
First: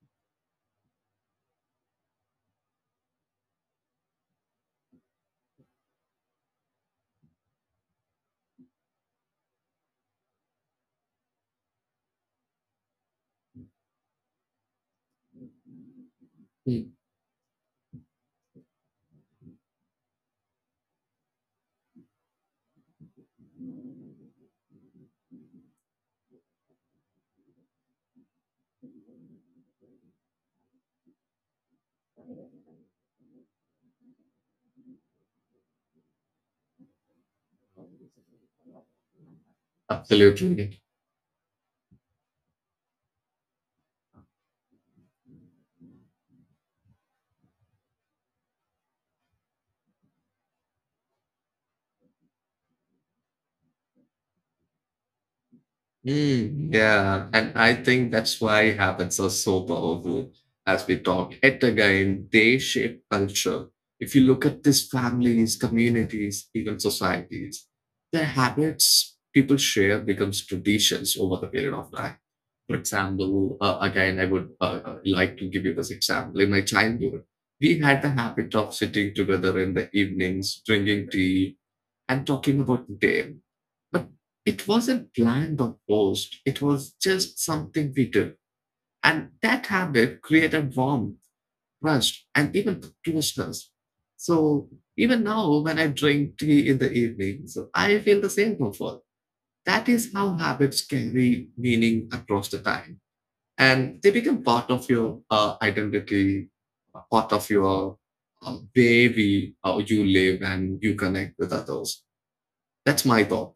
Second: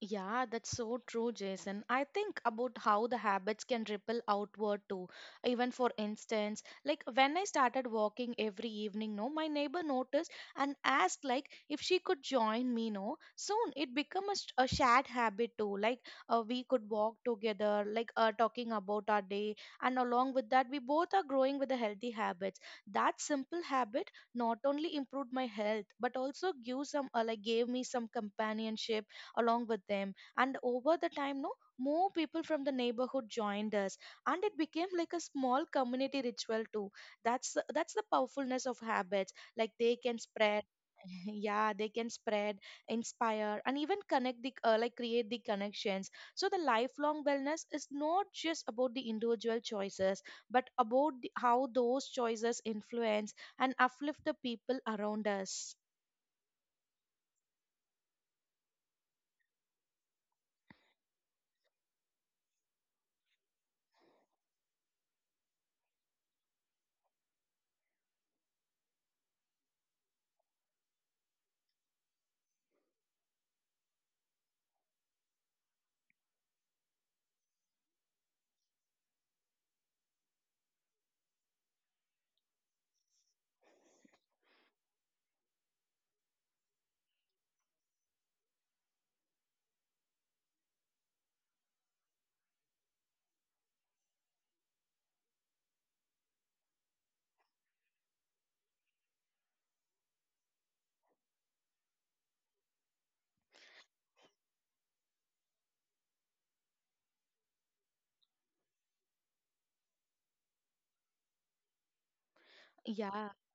Yeah, that's so true, Jason. I think about how the habits can ripple outward too. Even for instance, like when I started walking every evening, no, my neighbor noticed and asked like if she could join me, no. Soon it became a shared habit too. Like we could Hmm. walk together, like talking about our day, and along with that, we both are growing with the healthy habits. That simple habit not only improved my health but also gave some like gave me some companionship along with them. And over the time, no, more people from the neighborhood joined us, and it became like a small community ritual too. That's the powerfulness of habits. Like they can spread, Absolutely. yeah, they can spread, inspire, and even connect the like create the connections. So the lifelong wellness is not just about the individual choices, but about the, how those choices influence and uplift the people around us. Mm, yeah, and I think that's why habits are so powerful. As we talk yet again, they shape culture. If you look at these families, communities, even societies, their habits people share becomes traditions over the period of time. For example, again, I would like to give you this example. In my childhood, we had the habit of sitting together in the evenings, drinking tea, and talking about the day. But it wasn't planned or forced. It was just something we did. And that habit created warmth, trust, and even closeness. So even now, when I drink tea in the evening, so I feel the same comfort. That is how habits carry meaning across the time, and they become part of your identity, part of your way we, you live, and you connect with others. That's my Yeah. thought.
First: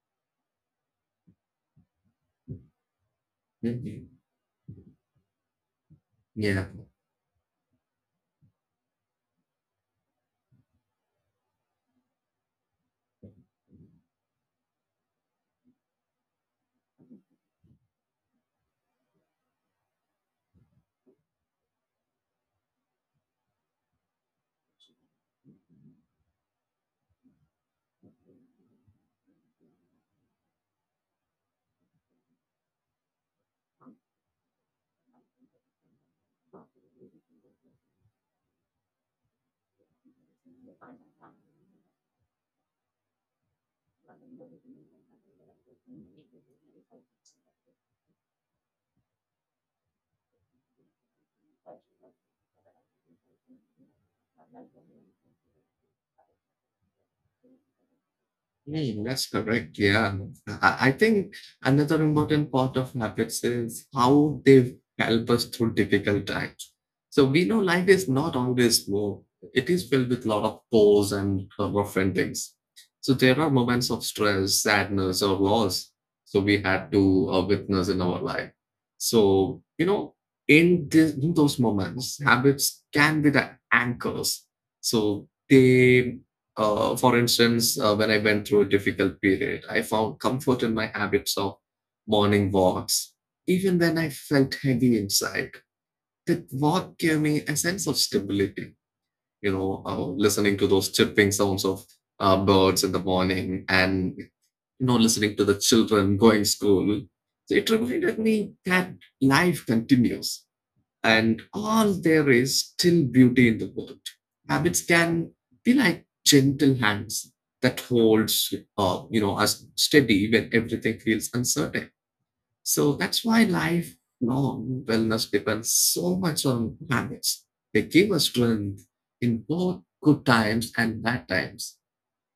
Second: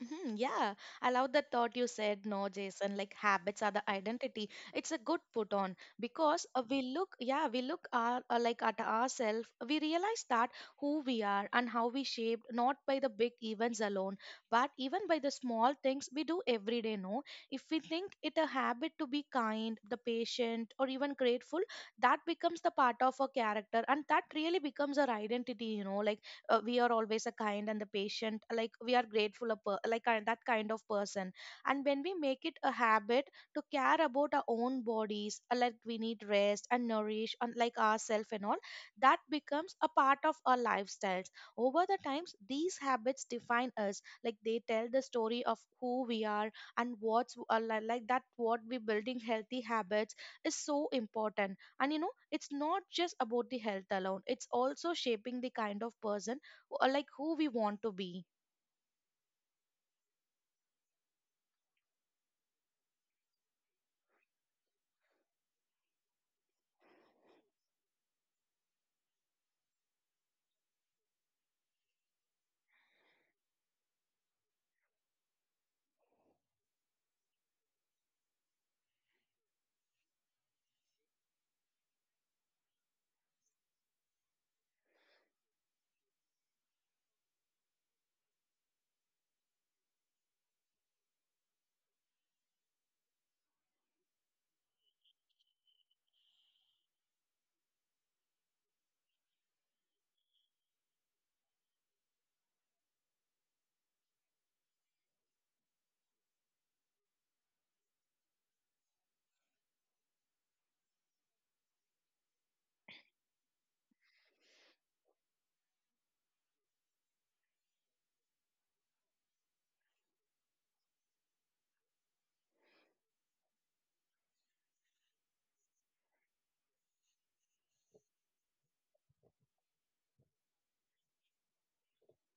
Mhm. Yeah, I love that thought you said, no, Jason, like habits are the Mhm. identity. It's a good put on because Yeah. we look, yeah, we look like at ourselves, we realize that who we are and how we shaped, not by the big events alone, but even by the small things we do every day, no? If we think it a habit to be kind, the patient, or even grateful, that becomes the part of our character and that really becomes our identity, you know, like we are always a kind and the patient, like we are grateful like kind, that kind of person, and when we make it a habit to care about our own bodies, like we need rest and nourish and like ourselves and all, that becomes a part of our lifestyles. Over the times, these habits define us, like they tell the story of who we are and what's like that what we building healthy habits is so important. And you know, it's not just about the health alone, it's also shaping the kind of person or like who we want to be. Hmm, that's correct. Yeah. I think another important part of habits is how they help us through difficult times. So we know life is not always smooth. It is filled with a lot of pause and rough endings. So there are moments of stress, sadness, or loss. So we had to witness in our life. So, you know, in those moments, habits can be the anchors. So they, for instance, when I went through a difficult period, I found comfort in my habits of morning walks. Even when I felt heavy inside, that walk gave me a sense of stability. You know, listening to those chirping sounds of birds in the morning and, you know, listening to the children going school, so it reminded me that life continues and all, there is still beauty in the world. Habits can be like gentle hands that holds, you know, us steady when everything feels uncertain. So that's why lifelong wellness depends so much on habits. They give us strength in both good times and bad times.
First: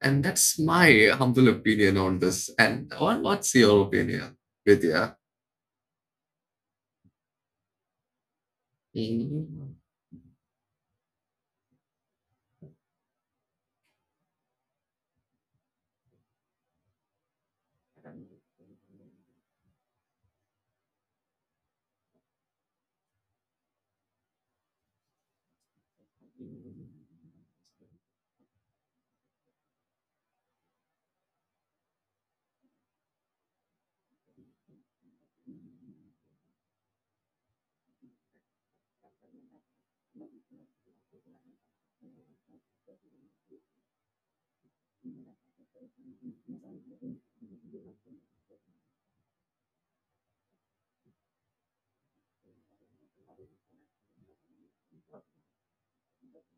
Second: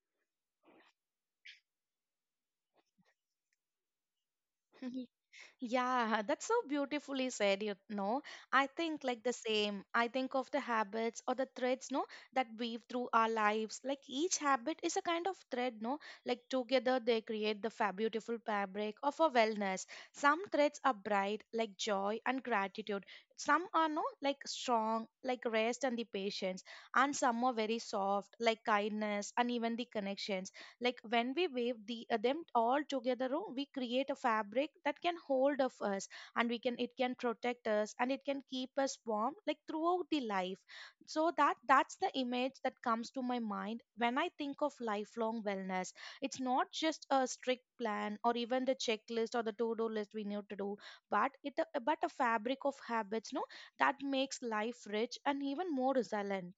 And that's my humble opinion on this. And what's your opinion, Vidya? Yeah, that's so beautifully said, you know. I think like the Mm, same. I think of the habits or the threads, no, that weave through our lives. Like each habit is a kind of thread, no? Like together they create the fa beautiful fabric of our wellness. Some threads are bright, like joy and gratitude. Some are no, like strong, like rest and the patience. And some are very soft, like kindness and even the connections, like when we wave them all together. Oh, we create a fabric that can hold of us, and we can it can protect us, and it can keep us warm like throughout the life. So that's the image that comes to my mind when I think of lifelong wellness. It's not just a strict plan or even the checklist or the to-do list we need to do, but it but a fabric of habits, no, that makes life rich and even more resilient.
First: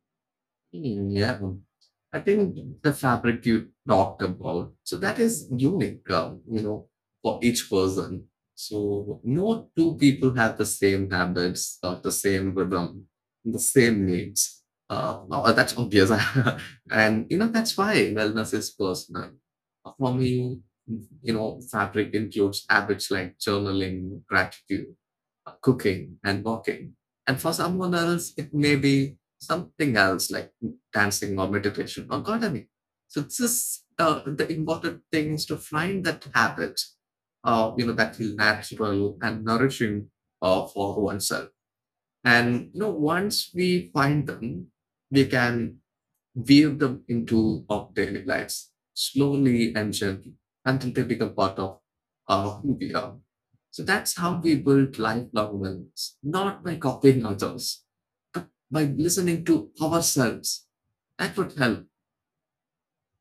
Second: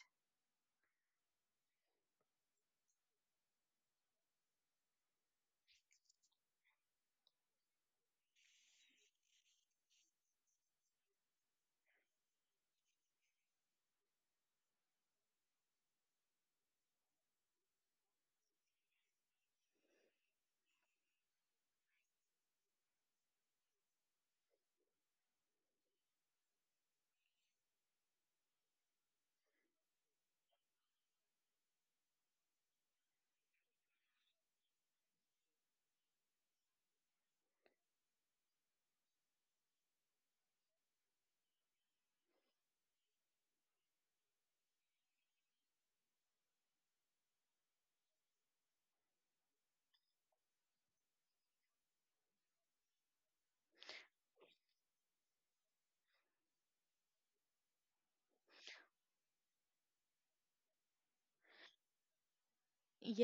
yeah. I think the fabric you talked about, so that is unique, you know, for each person. So no two people have the same habits, or the same rhythm, the same needs. No, that's obvious, and you know that's why wellness is personal. For me, you know, fabric includes habits like journaling, gratitude, cooking and walking. And for someone else, it may be something else like dancing or meditation or gardening. So this is the important thing is to find that habit, you know, that feel natural and nourishing for oneself. And you know, once we find them, we can weave them into our daily lives slowly and gently until they become part of who we are. So that's how we build lifelong wellness, not by copying others, but by listening to ourselves. That would help.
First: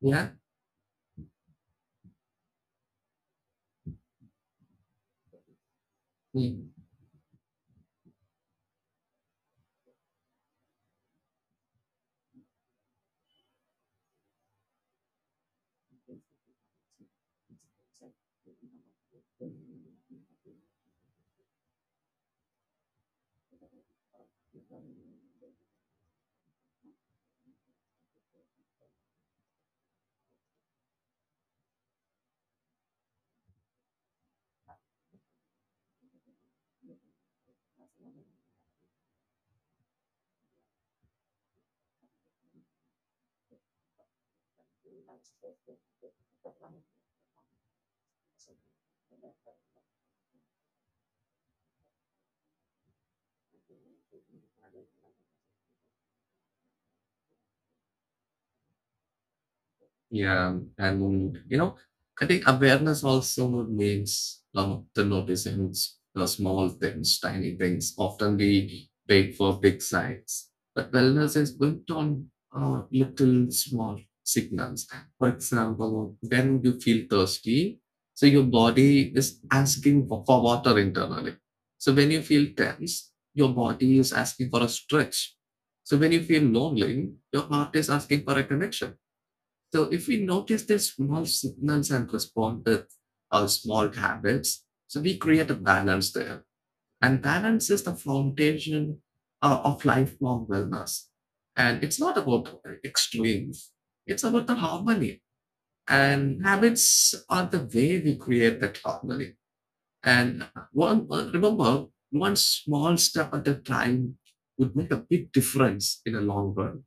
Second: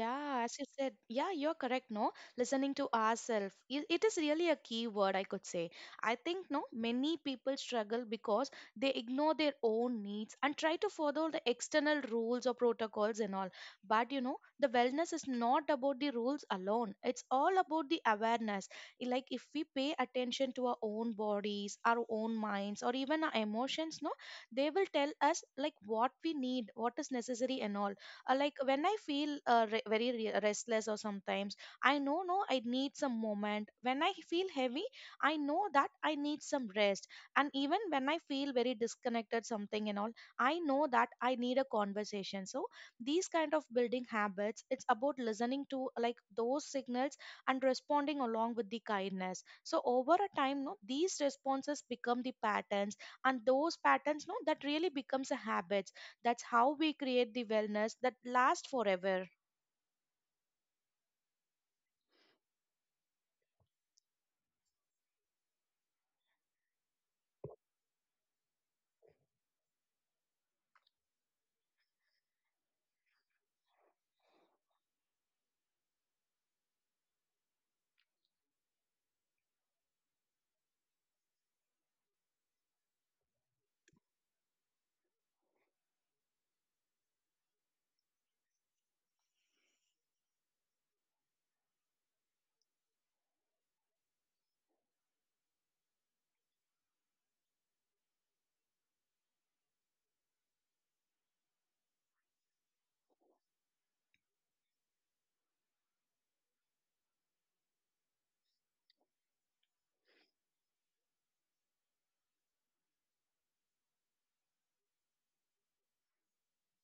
Yeah. as you said, yeah, you're correct. No, listening to ourselves, it is really a key word, I could say. I think, no, Mm. many people struggle because they ignore their own needs and try to follow the external rules or protocols and all. But you know, the wellness is not about the rules alone, it's all about the awareness. Like, if we pay attention to our own bodies, our own minds, or even our emotions, no, they will tell us like what we need, what is necessary, and all. Like when I feel restless, or sometimes I know, no, I need some moment. When I feel heavy, I know that I need some rest. And even when I feel very disconnected something and all, I know that I need a conversation. So these kind of building habits, it's about listening to like those signals and responding along with the kindness. So over a time, no, these responses become the patterns, and those patterns, no, that really becomes a habit. That's how we create the wellness that lasts forever. Yeah, and you know, I think awareness also means lot the noticing the small things, tiny things. Often we wait for big signs, but wellness is built on little small signals. For example, when you feel thirsty, so your body is asking for water internally. So when you feel tense, your body is asking for a stretch. So when you feel lonely, your heart is asking for a connection. So if we notice these small signals and respond with our small habits, so we create a balance there. And balance is the foundation of lifelong wellness. And it's not about extremes, it's about the harmony. And habits are the way we create that harmony. And one remember, one small step at a time would make a big difference in the long run.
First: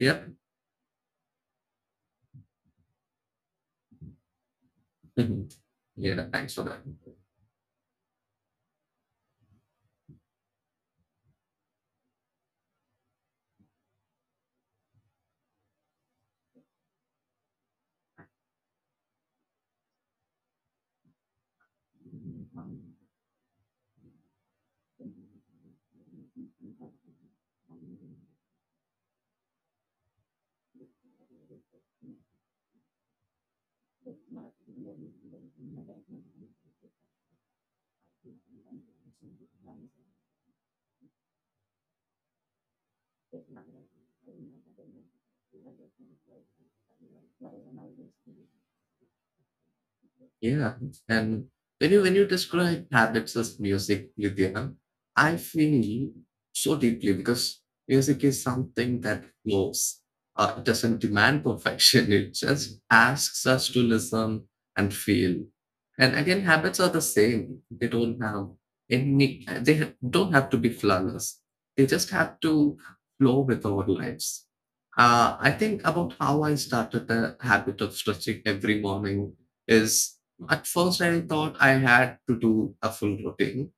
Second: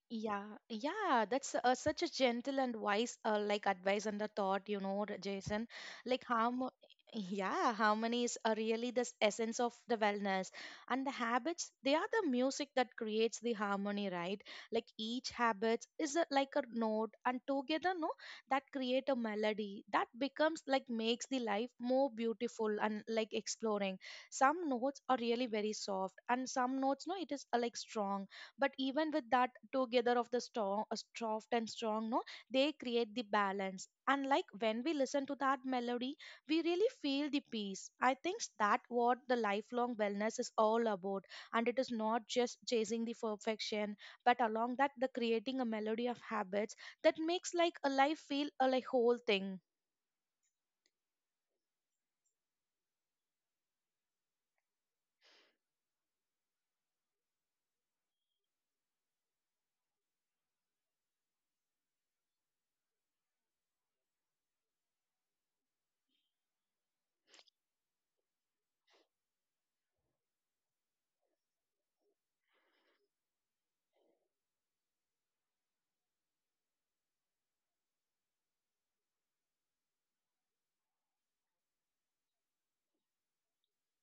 Yep. Yeah, yeah, that's such a gentle and wise, like advice and the thought, you know, Jason. Like yeah, thanks for how, that. yeah, harmony is really the essence of the wellness, and the habits, they are the music that creates the harmony, right? Like each habit is a, like a note, and together, no, that create a melody that becomes like makes the life more beautiful and like exploring. Some notes are really very soft, and some notes, no, it is like strong. But even with that together of the strong soft and strong, no, they create the balance. And like when we listen to that melody, we really feel the peace. I think that what the lifelong wellness is all about. And it is not just chasing the perfection, but along that the creating a melody of habits that makes like a life feel a like whole thing. Yeah, and when you describe habits as music, Lydia, I feel so deeply because music is something that flows. It doesn't demand perfection. It just asks us to listen and feel. And again, habits are the same. They don't have to be flawless. They just have to flow with our lives. I think about how I started the habit of stretching every morning is at first I thought I had to do a full routine,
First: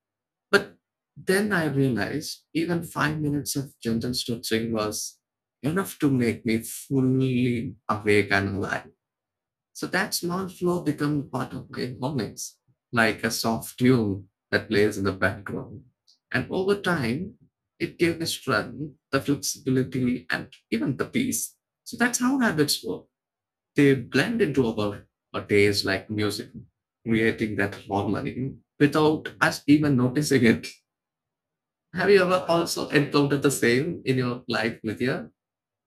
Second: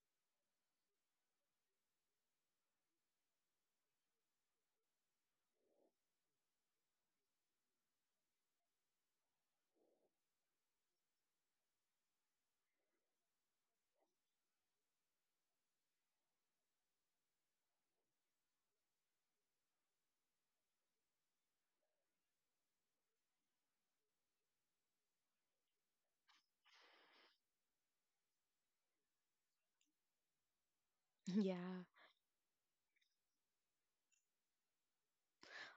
but then I realized even 5 minutes of gentle stretching was enough to make me fully awake and alive. So that small flow becomes part of great moments, like a soft tune that plays in the background. And over time, it gave the strength, the flexibility, and even the peace. So that's how habits work. They blend into our days like music, creating that harmony without us even noticing it. Yeah. Have you ever also encountered the same in your life, Nithya?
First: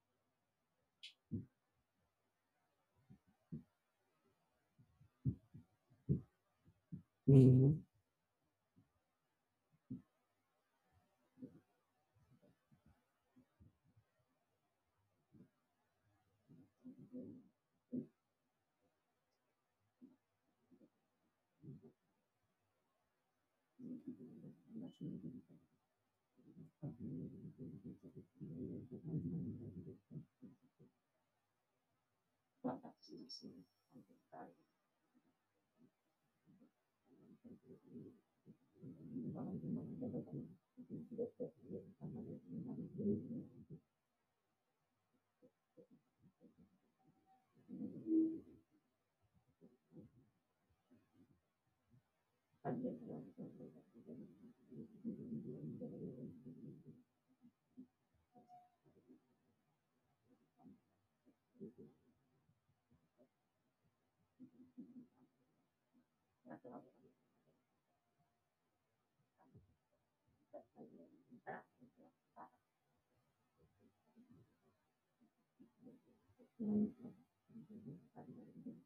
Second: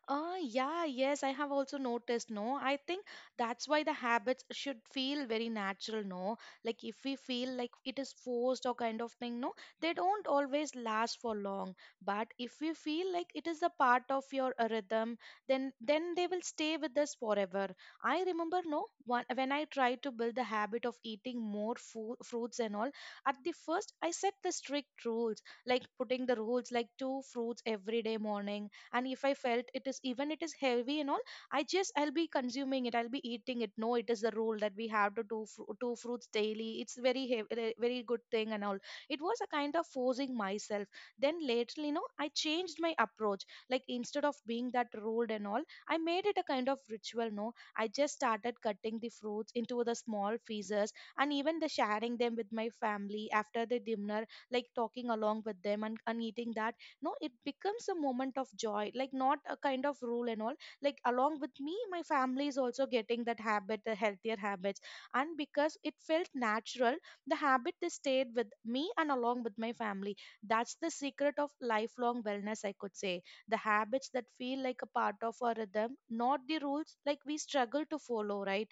Ah, yeah, yes, I have also noticed. No, I think that's why the habits should feel very natural. No, like if we feel like Mm-hmm. it is forced or kind of thing, no, they don't always last for long. But if we feel like it is a part of your rhythm, then they will stay with us forever. I remember, no, one when I tried to build the habit of eating more food, fruits and all. At the first, I set the strict rules, like putting the rules like two fruits every day morning. And if I felt it is even it is heavy and all, I just I'll be eating it. No, it is the rule that we have to do two fruits daily, it's very heavy, very good thing and all. It was a kind of forcing myself. Then later, you know, I changed my approach. Like instead of being that ruled and all, I made it a kind of ritual, no. I just started cutting the fruits into the small pieces, and even the sharing them with my family after the dinner, like talking along with them and eating that. No, it becomes a moment of joy, like not a kind of rule and all. Like along with me, my family is also getting that habit, the healthier habits. And because it felt natural, the habit, they stayed with me and along with my family. That's the secret of lifelong wellness, I could say. The habits that feel like a part of our rhythm, not the rules like we struggle to follow, right?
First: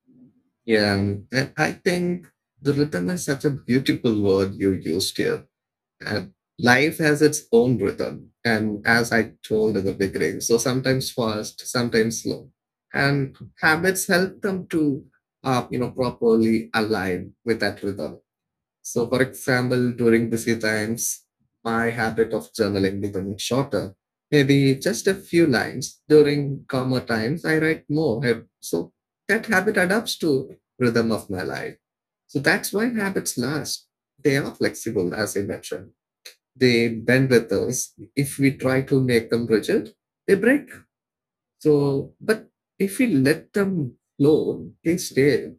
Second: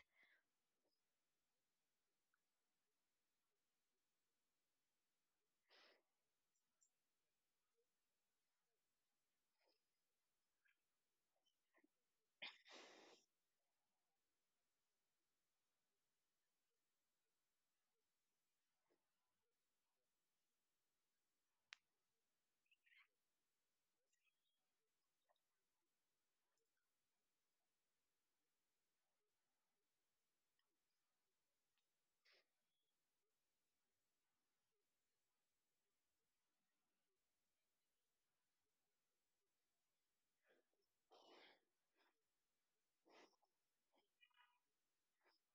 Yeah, and I think the rhythm is such a beautiful word you used here. And life has its own rhythm. And as I told in the beginning, so sometimes fast, sometimes slow. And habits help them to, properly align with that rhythm. So, for example, during busy times, my habit of journaling becomes shorter. Maybe just a few lines. During calmer times, I write more. So that habit adapts to rhythm of my life. So that's why habits last. They are flexible, as I mentioned they bend with us. If we try to make them rigid, they break. So, but if we let them flow, they stay.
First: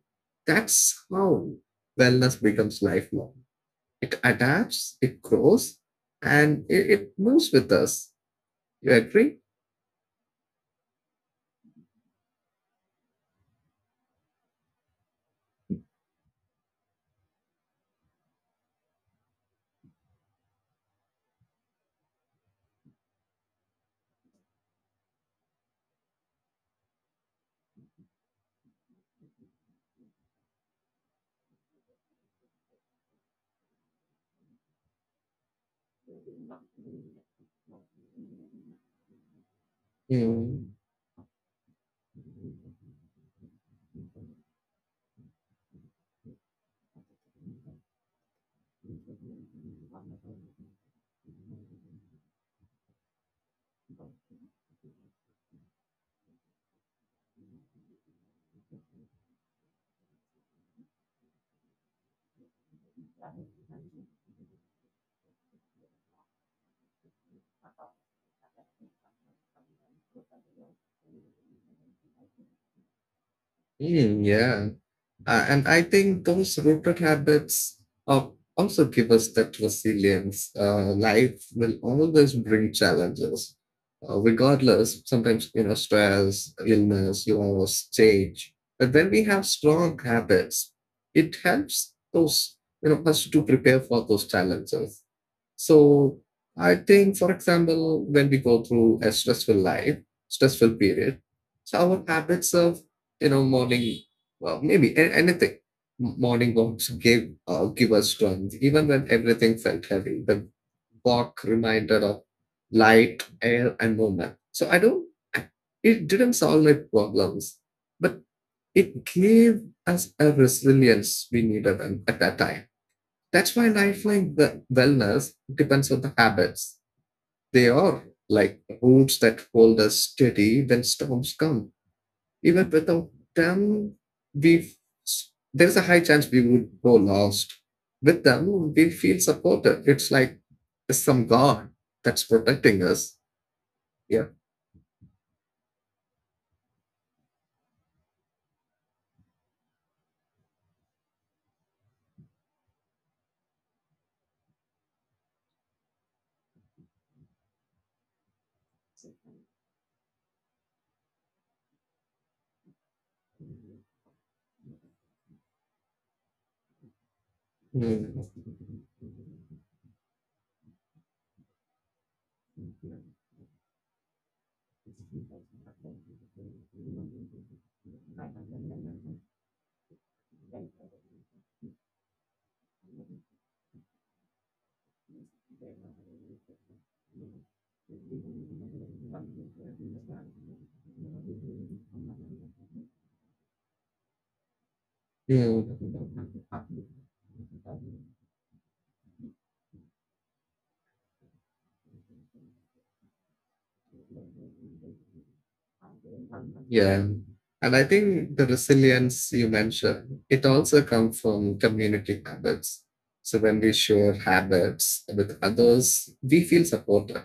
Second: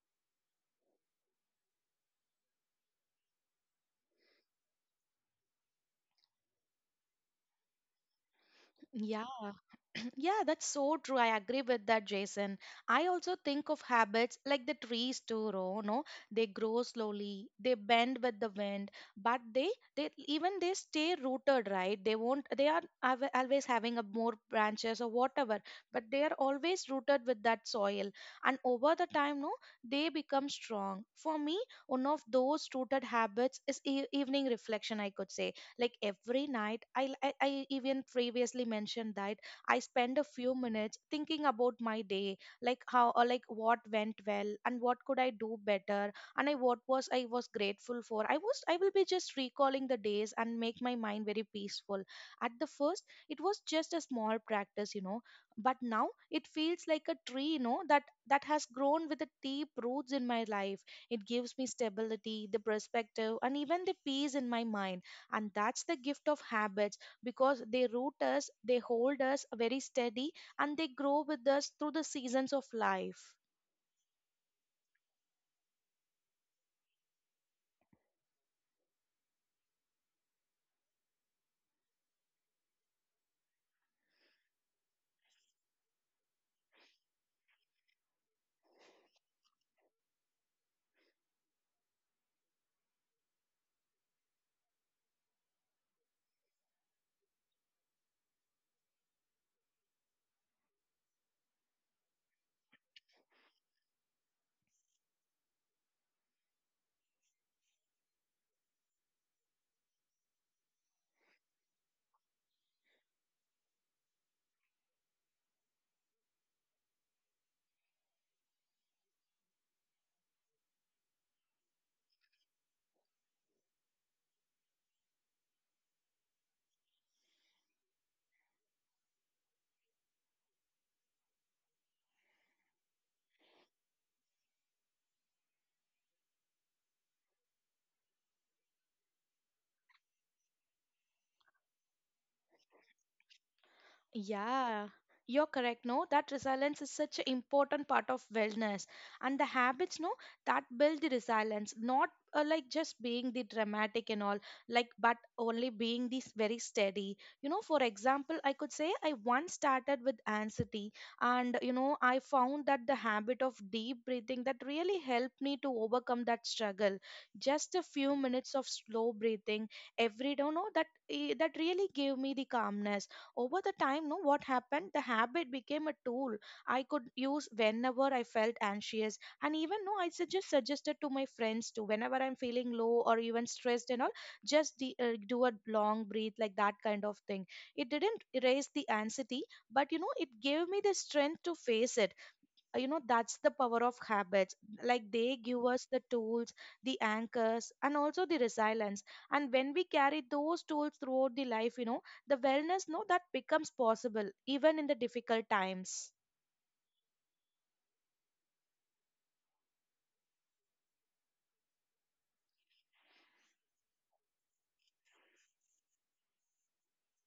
That's how wellness becomes lifelong. It adapts, it grows, and it moves with us. You Yeah. agree? Yeah, that's so true. I agree with that, Jason. I also think of habits like the trees too, Ro, no? They grow slowly, they bend with the wind, but they stay rooted, right? They won't They are always having a more branches or whatever, but they are always rooted with that soil. And over the time, no, they become strong. For me, one of those rooted habits is e evening reflection, I could say. Like every night I even previously mentioned that I spend a few Mm. minutes thinking about my day, like how or like what went well and what could I do better, and I was grateful for. I will be just recalling the days and make my mind very peaceful. At the first, it was just a small practice, you know, but now it feels like a tree, you know, that that has grown with the deep roots in my life. It gives me stability, the perspective, and even the peace in my mind. And that's the gift of habits, because they root us, they hold us very steady, and they grow with us through the seasons of life. Mm, yeah. And I think those rooted habits uh, also give us that resilience. Life will always bring challenges, regardless, sometimes, you know, stress, illness, loss, change. But when we have strong habits, it helps those, you know, us to prepare for those challenges. So I think, for example, when we go through a stressful period, so our habits of you know morning well, maybe anything. Morning walks gave give us strength, even when everything felt heavy. The walk reminded of light, air, and movement. So I don't. I- It didn't solve my problems, but it gave us a resilience we needed at that time. That's why lifelong wellness depends on the habits. They are like roots that hold us steady when storms come. Even without them, we there's a high chance we would go lost. With them, we feel supported. It's like there's some God that's protecting us. Yeah. Yeah, you're correct. No, that resilience is such an important part of wellness. And the habits, no, that build the resilience, not like just being the dramatic and all, like, but only being this very steady. You know, for example, I could say I once started with anxiety, and you know, I found that the habit of deep breathing that really helped me to overcome that struggle. Just a few Mm, minutes of slow breathing every day, no, that that really gave me the calmness. Over the time, no, what happened? The habit became a tool I could use whenever I felt anxious. And even no, I suggested to my friends too. Whenever I'm feeling low or even stressed and all, just do a long breathe, like that kind of thing. It didn't erase the anxiety, but you know, it gave me the strength to face it. That's the power of habits, like they give us the mm, tools, the anchors, and also the resilience. And when we carry those tools throughout the life, you know, the wellness, no, that becomes possible even in the difficult times. Yeah. And I think the resilience you mentioned, it also comes from community habits. So when we share habits with others, we feel supported.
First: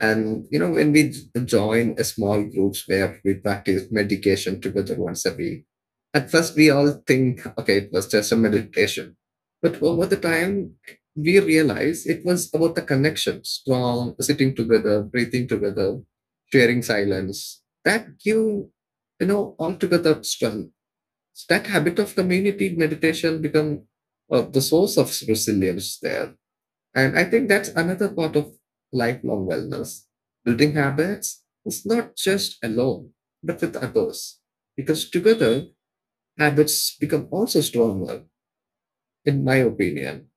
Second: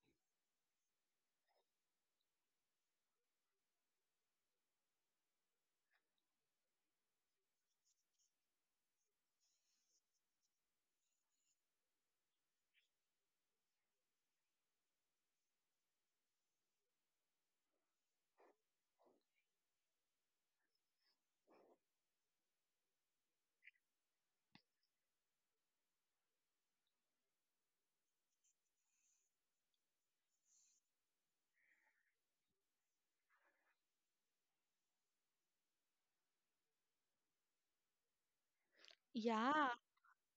And you know, when we join a small groups where we practice meditation together once a week, at first we all think, okay, it was just a meditation. But over the time, we realize it was about the connections from sitting together, breathing together, sharing silence. That give, you know, altogether strength. That habit of community meditation become the source of resilience there. And I think that's another part of lifelong wellness. Building habits is not just alone, but with others. Because together, habits become also stronger, in my Yeah, opinion.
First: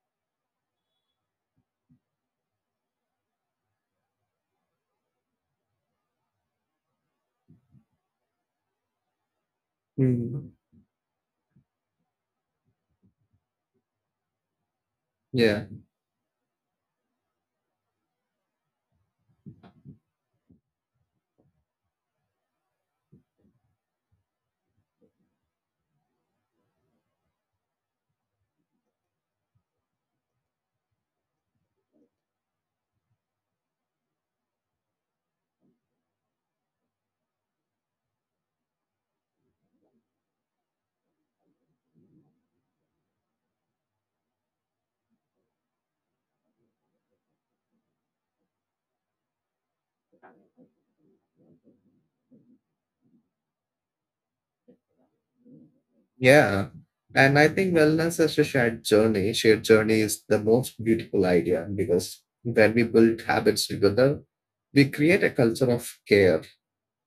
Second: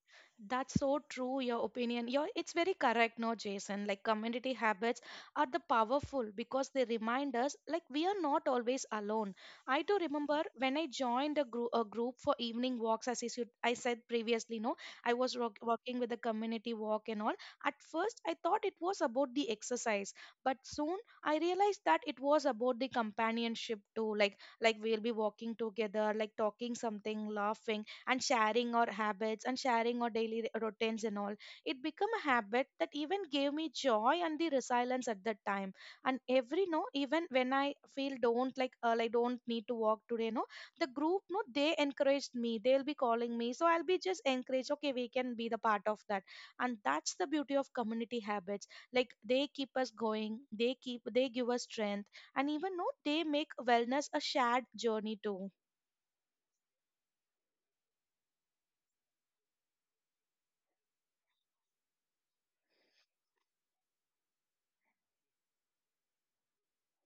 that's so true, your opinion. It's very correct, no, Jason. Like community habits are the powerful because they remind us like we are not always alone. I do remember Mm. when I joined a group for evening walks, as I said previously, no, I was Yeah. working with the community walk and all. At first, I thought it was about the exercise, but soon I realized that it was about the companionship too. Like we'll be walking together, like talking something, laughing, and sharing our habits, and sharing our daily routines and all. It became a habit that even gave me joy and the resilience at that time. And every no, even when I feel don't like, I don't need to walk today, no, the group, no, they encouraged me, they'll be calling me, so I'll be just encouraged, okay, we can be the part of that. And that's the beauty of community habits, like they keep us going, they give us strength. And even no, they make wellness a shared journey too. Yeah. And I think wellness as a shared journey is the most beautiful idea because when we build habits together, we create a culture of care.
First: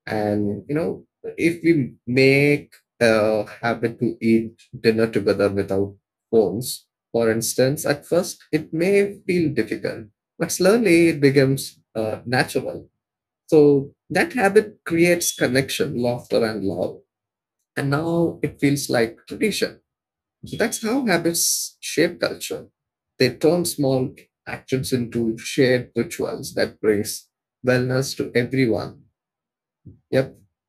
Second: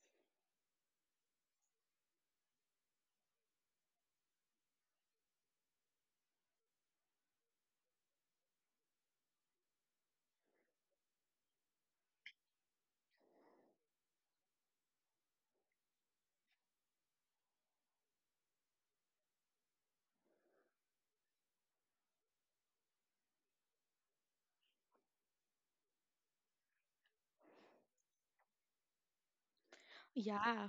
And you know, if we make a habit to eat dinner together without phones, for instance, at first it may feel difficult, but slowly it becomes natural. So that habit creates connection, laughter, and love. And now it feels like tradition. So that's how habits shape culture. They turn small actions into shared rituals that brings wellness to everyone. Yep. Yeah,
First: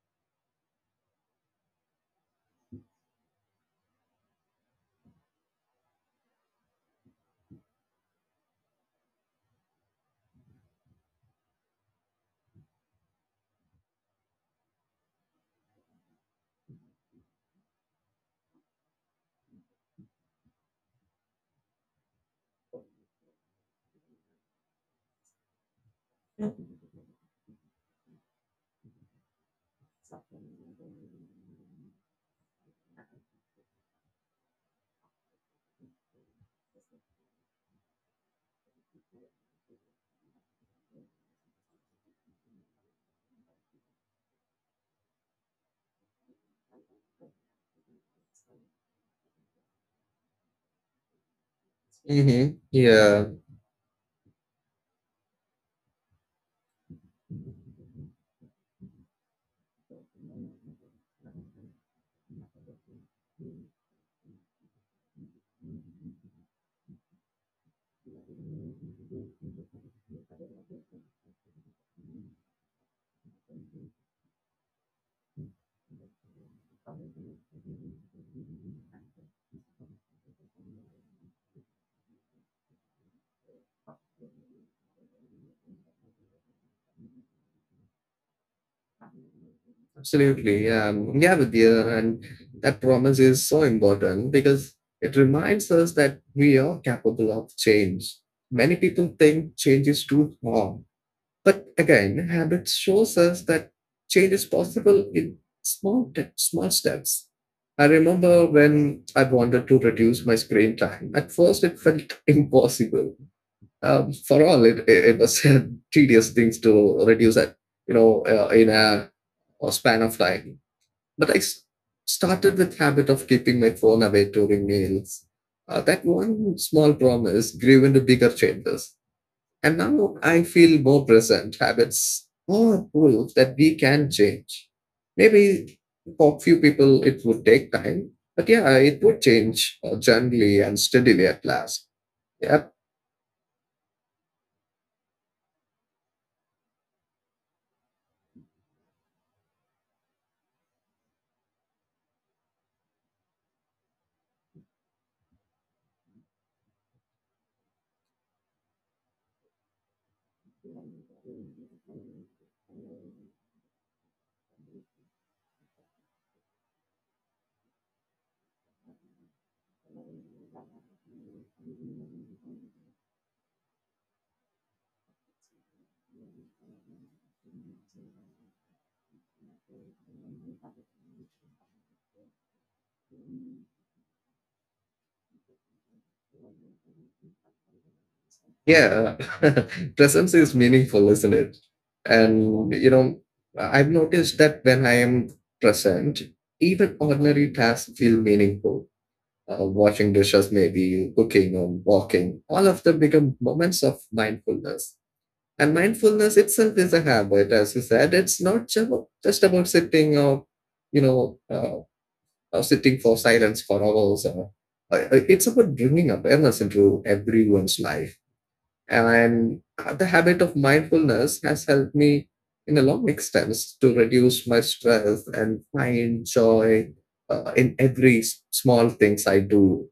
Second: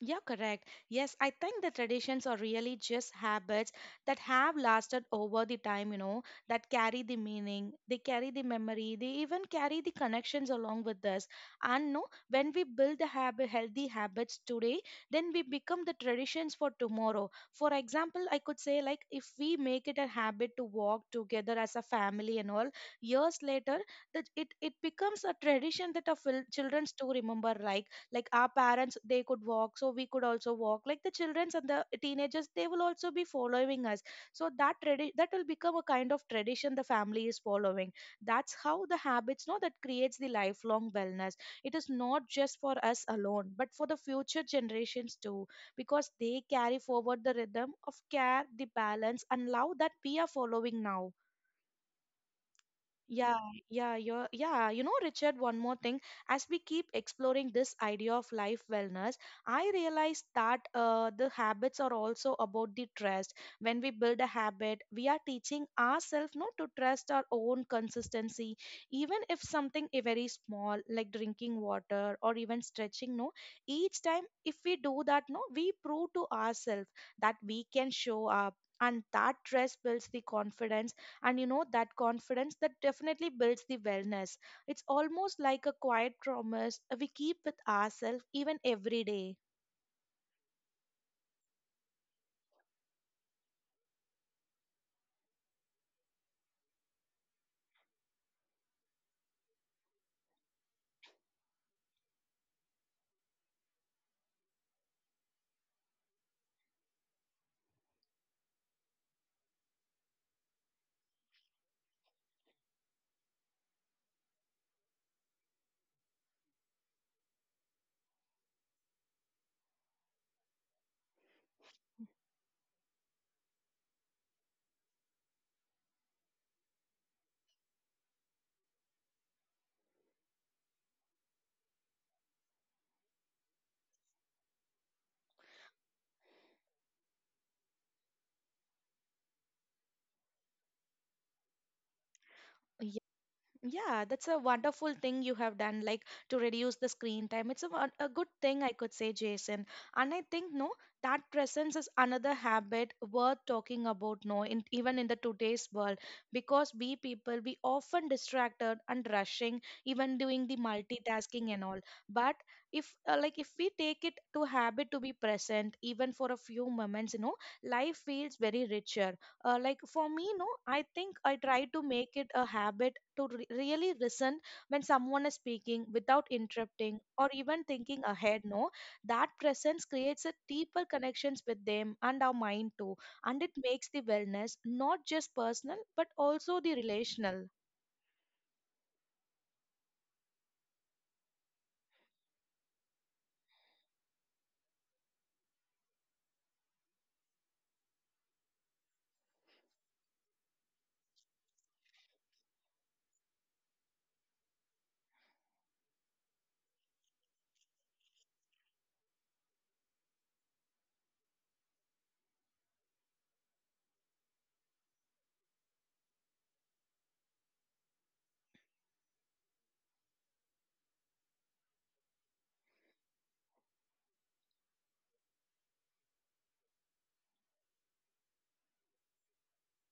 you're correct. Yes, I think the traditions are really just habits that have lasted over the time, you know, that carry the meaning, they carry the memory, they even carry the connections along with us. And no, when we build the habit, healthy habits today, then we become the traditions for tomorrow. For example, I could say, like, if we make it a habit to walk together as a family and all, years later, that it becomes a tradition that our children still remember, right? Like our parents, they could walk, so we could also walk, like the childrens and the teenagers, they will also be following us. So that that will become a kind of tradition the family is following. That's how the habits know that creates the lifelong wellness. It is not just for us alone, but for the future generations too, because they carry forward the rhythm of care, the balance, and love that we are following now. Mm-hmm. Yeah. Yeah, yeah, you're, yeah. You know, Richard, one more thing. As we keep exploring this idea of life wellness, I realized that the habits are also about the trust. When we build a habit, we are teaching ourselves not to trust our own consistency, even if something very small, like drinking water or even stretching. No, each time if we do that, no, we prove to ourselves that we can show up. And that trust builds the confidence. And you know, that confidence, that definitely builds the wellness. It's almost like a quiet promise we keep with ourselves even every day. Absolutely. Yeah, Vidya, and that promise is so important because it reminds us that we are capable of change. Many people think change is too hard, but again, habits shows us that change is possible in small steps. I remember when I wanted to reduce my screen time. At first, it felt impossible. For all, it was a tedious things to reduce that, you know, in a span of time but I started with habit of keeping my phone away during meals. That one small promise grew into bigger changes. And now I feel more present. Habits more proof that we can change. Maybe for few people it would take time, but yeah, it would change gently and steadily at last. Yeah, Yeah, that's a wonderful thing you have done, like to reduce the screen time. It's a, a good thing, I could say, Jason. And I think, no, that presence is another habit worth talking about, no, in, even in the today's world, because we people, we often distracted and rushing, even doing the multitasking and all. But if, like, if we take it to habit to be present, even for a few moments, you know, life feels very richer. Like for me, no, I think I try to make it a habit to really listen when someone is speaking without interrupting or even thinking ahead, no, that presence creates a deeper connections with them and our mind too. And it makes the wellness not just personal, but also the relational. yeah, presence is meaningful, isn't it? And you know, I've noticed that when I am present, even ordinary tasks feel meaningful. Washing dishes, maybe cooking or walking, all of them become moments of mindfulness. And mindfulness itself is a habit, as you said. It's not just about sitting you know, uh, or sitting for silence for hours. Or it's about bringing awareness into everyone's life. And the habit of mindfulness has helped me in a long extent to reduce my stress and find joy in every small things I do.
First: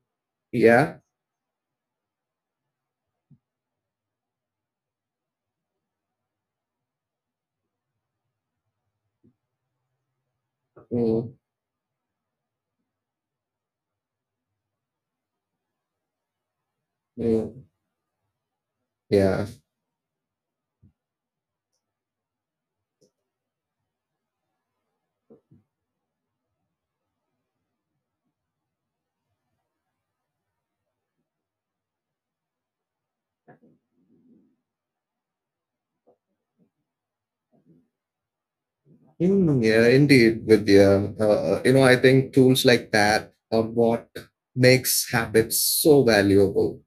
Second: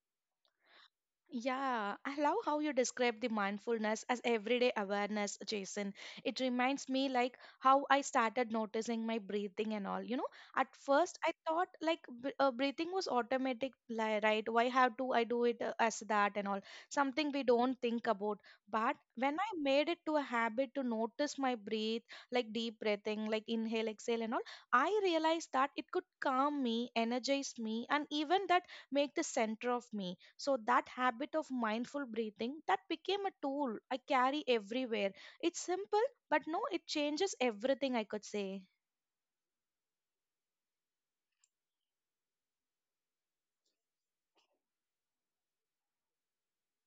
Yeah. Yeah, I love how you describe the mindfulness as everyday awareness, Jason. It reminds me like how I started noticing my breathing and all. You know, at first I Mm, thought like breathing was automatic, right? Why have to I do it as that and all? Something we mm, don't think about. But when yeah. I made it to a habit to notice my breathe, like deep breathing, like inhale, exhale and all, I realized that it could calm me, energize me, and even that make the center of me. So that habit of mindful breathing, that became a tool I carry everywhere. It's simple, but no, it changes everything, I could say. Hmm, yeah, indeed, Vidya. You know, I think tools like that are what makes habits so valuable.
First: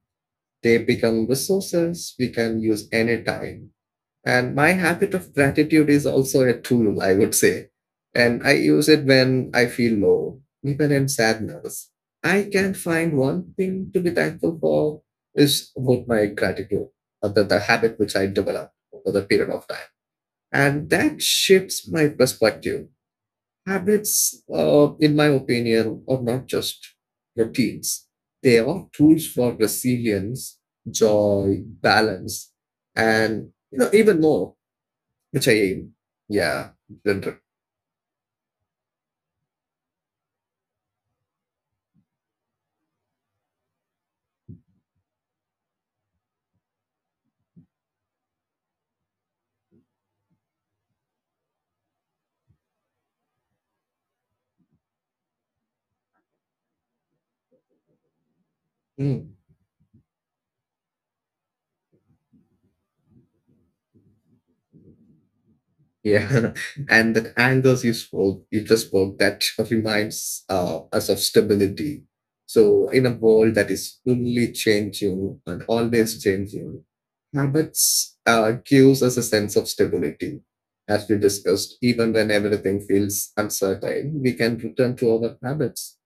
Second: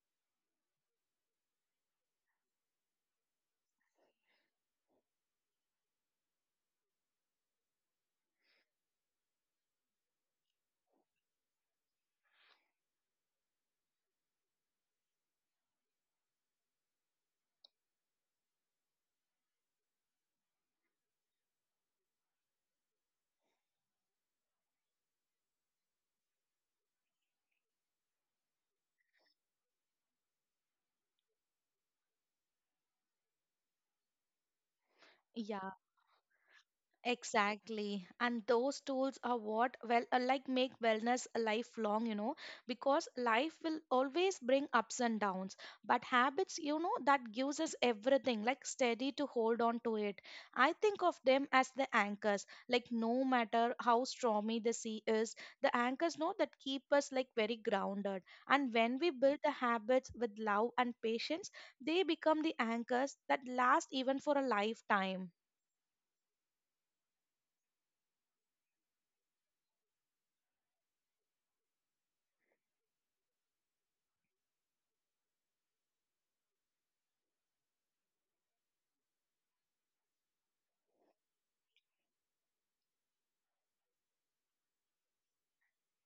They become resources we can use anytime. And my habit of gratitude is also a tool, I would say. And I use it when I feel low, even in sadness. I can find one thing to be thankful for is about my gratitude, the habit which I developed over the period of time. And that shifts my perspective. Habits, in my opinion, are not just routines. They are tools for resilience, joy, balance, and you know even more, which I Yeah, aim. Yeah, then- exactly. And those tools are what, well, like make wellness a lifelong, you know, because life will always bring ups and downs. But habits, you know, that gives us everything, like steady to hold on to it. I think of them as the anchors, like no matter how stormy the sea is, the anchors know that keep us like very grounded. And when we mm, build the habits with love and patience, they become the anchors that last even for a lifetime. Yeah, and that angles you just spoke that reminds us of stability. So, in a world that is fully changing and always changing, habits gives us a sense of stability. As we discussed, even when everything feels uncertain, we can return to our habits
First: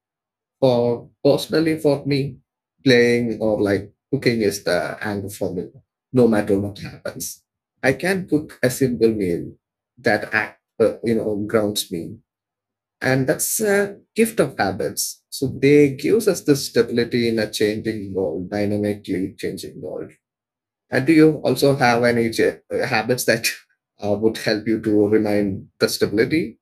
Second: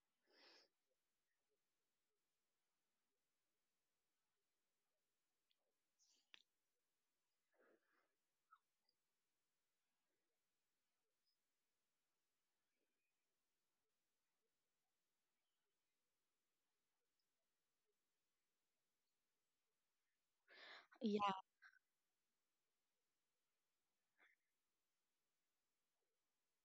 for personally for me, playing or like cooking is the anchor for me, no matter what happens. I can cook a simple meal that you know grounds me, and that's a gift of habits. So they gives us the stability in a changing world, dynamically changing world. And do Yeah. you also have any habits that would help you to remain the stability?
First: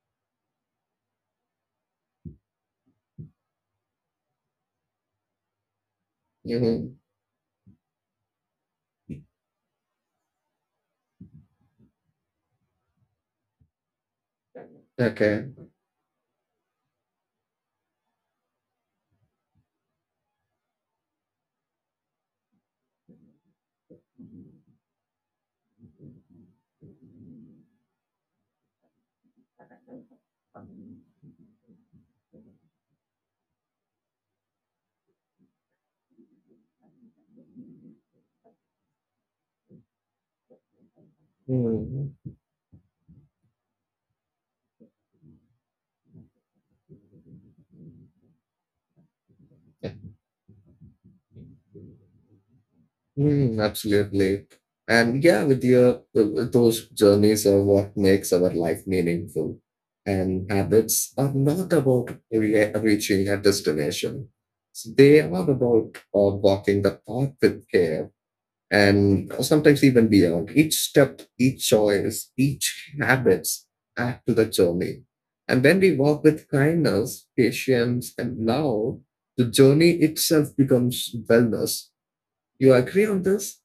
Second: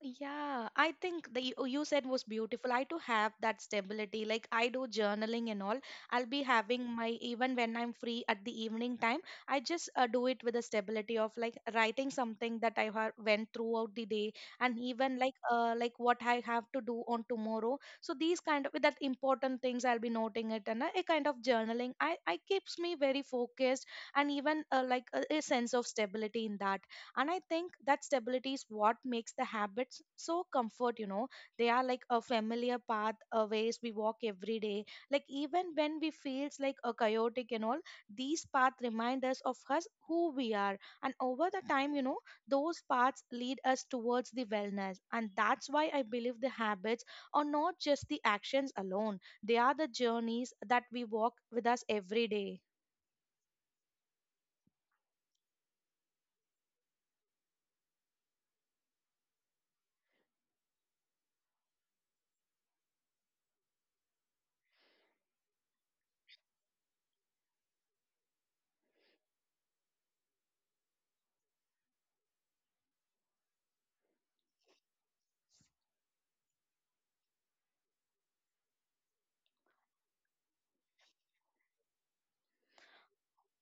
Yeah, I think the you oh, you said was beautiful. I too have that stability. Like I do journaling and all. I'll be having Mhm. my even when I'm free at the evening time. I just do it with the stability of like writing something that I have went throughout the day, and even Okay. Like what I have to do on tomorrow. So these kind of with that important things, I'll be noting it, and a kind of journaling. I keeps me very focused, and even like a sense of stability in that. And I think that stability is what makes the habits so comfort, you know, they are like a familiar path, a ways we walk every day. Like even when we feels like a chaotic and all, these paths remind us of us who we are. And over the time, you know, Mhm. those paths lead us towards the wellness. And that's why I believe the habits are not just the actions alone, they are the journeys that we walk with us every day. Mm, absolutely. And yeah, with your those journeys are what makes our life meaningful. And habits are not about reaching a destination. So they are about walking the path with care and sometimes even beyond. Each step, each choice, each habits add to the journey. And when we walk with kindness, patience, and love, the journey itself becomes wellness. You agree on this?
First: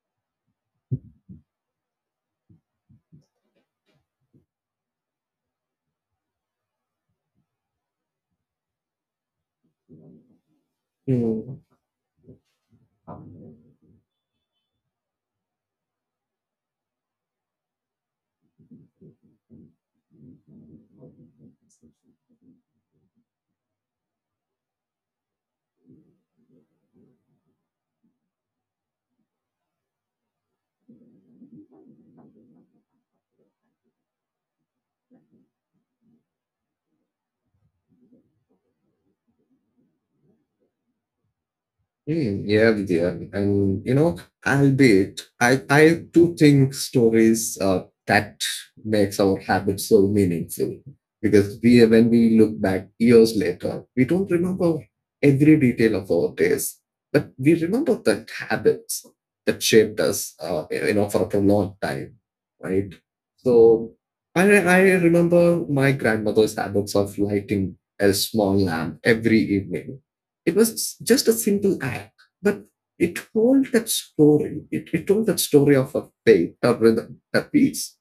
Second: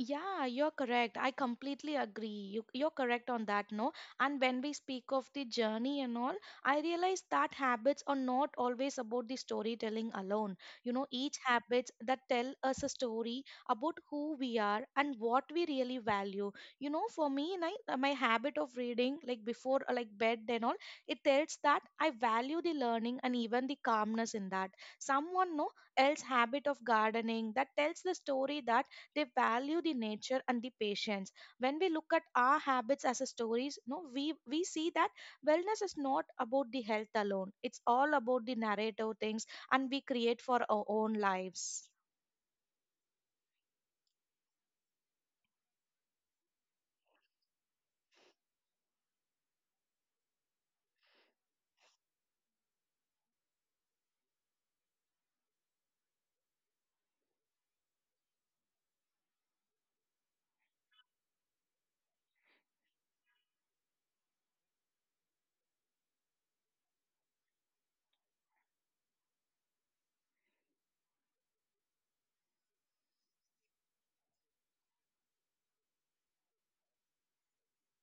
Yeah, you're correct. I completely agree. You, you're correct on that, no? And when we speak of the journey and all, I realize that habits are not always about the storytelling alone. You know, each Mm, habits that tell us a story about who we are and what we really value. You know, for me, and my habit of reading, like before, like bed and all, it tells that I value the learning and even the calmness in that. Someone, no, else habit of gardening that tells the story that they value the nature and the patience. When we look at our habits as a stories, no, we see that wellness is not about the health alone, it's all about the narrative things, and we create for our own lives. Yeah. And you know, albeit I do think stories that makes our habits so meaningful because we when we look back years later, we don't remember every detail of our days, but we remember the habits that shaped us, you know, for a prolonged time, right? So I remember my grandmother's habits of lighting a small lamp every evening. It was just a simple act, but it told that story. It told that story of a faith or rhythm, a piece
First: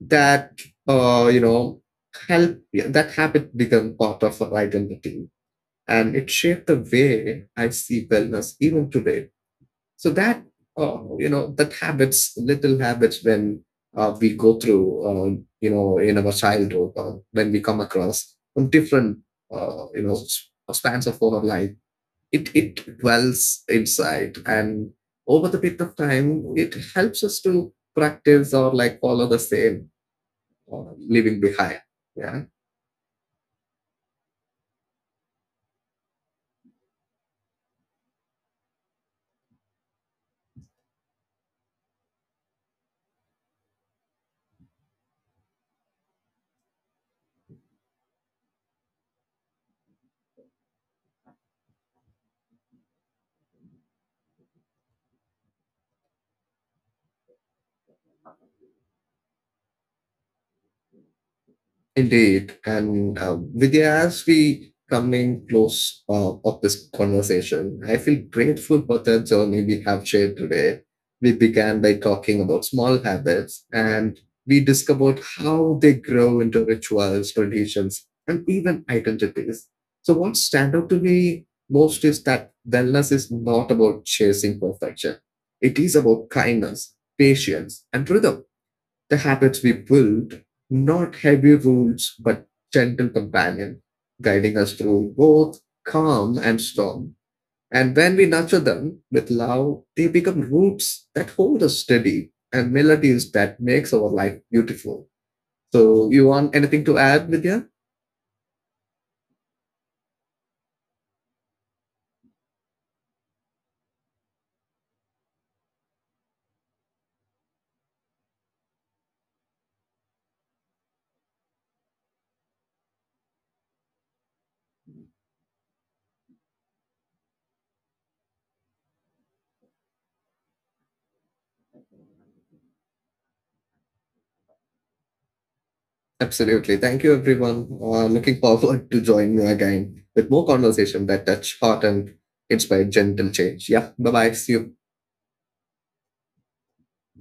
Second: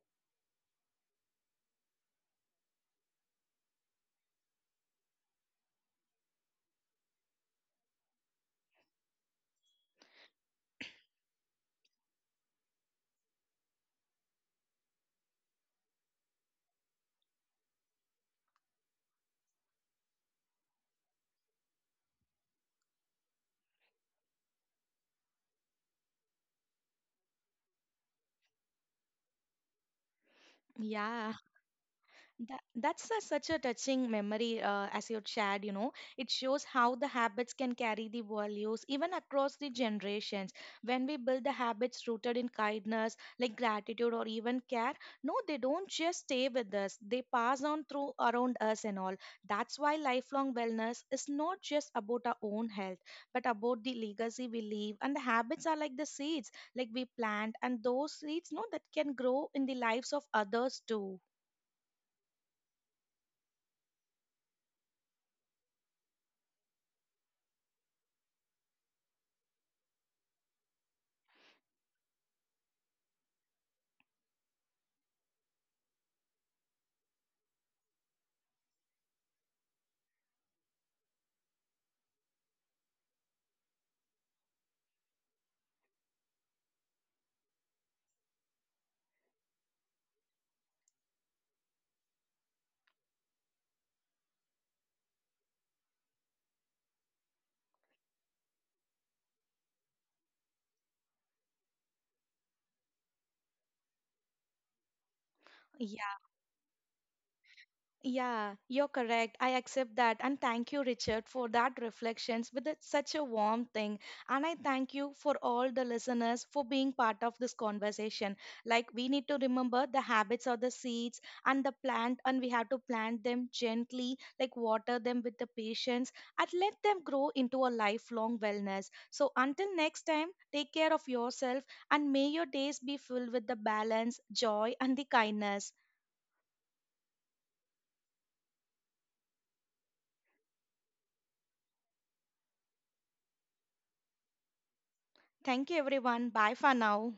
that, you know, help yeah, that habit become part of our identity. And it shaped the way I see wellness even today. So that, that habits, little habits when we go through, you know, in our childhood or when we come across from different, uh, you know, s- spans of our life it it dwells inside and over the bit of time it helps us to practice or like follow the same or Yeah, leaving behind. Yeah. that, that's a, such a touching memory, as you shared. You know, it shows how the habits can carry the values even across the generations. When we build the habits rooted in kindness, like gratitude or even care, no, they don't just stay with us. They pass on through around us and all. That's why lifelong wellness is not just about our own health, but about the legacy we leave. And the habits are like the seeds, like we plant, and those seeds, no, that can grow in the lives of others too. Indeed. And Vidya, as we coming close of this conversation, I feel grateful for the journey we have shared today. We began by talking about small habits and we discovered how they grow into rituals, traditions, and even identities. So, what stand out to me most is that wellness is not about chasing perfection, it is about kindness, patience, and rhythm the habits we build, not heavy rules, but gentle companion, guiding us through both calm and storm. And when we nurture them with love, they become roots that hold us steady and melodies that makes our life beautiful. So Yeah. you want anything to add, Vidya? Yeah, you're correct. I accept that. And thank you, Richard, for that reflections with such a warm thing. And I thank you for all the listeners for being part of this conversation. Like we need to remember the habits of the seeds and the plant, and we have to plant them gently, like water them with the patience, and let them grow into a lifelong wellness. So until next time, take care of yourself, and may your days be filled with the balance, joy, and the kindness. Absolutely. Thank you, everyone. Looking forward to join you again with more conversation that touch heart and inspire gentle change. Yeah. Bye bye. See you. Thank you, everyone. Bye for now.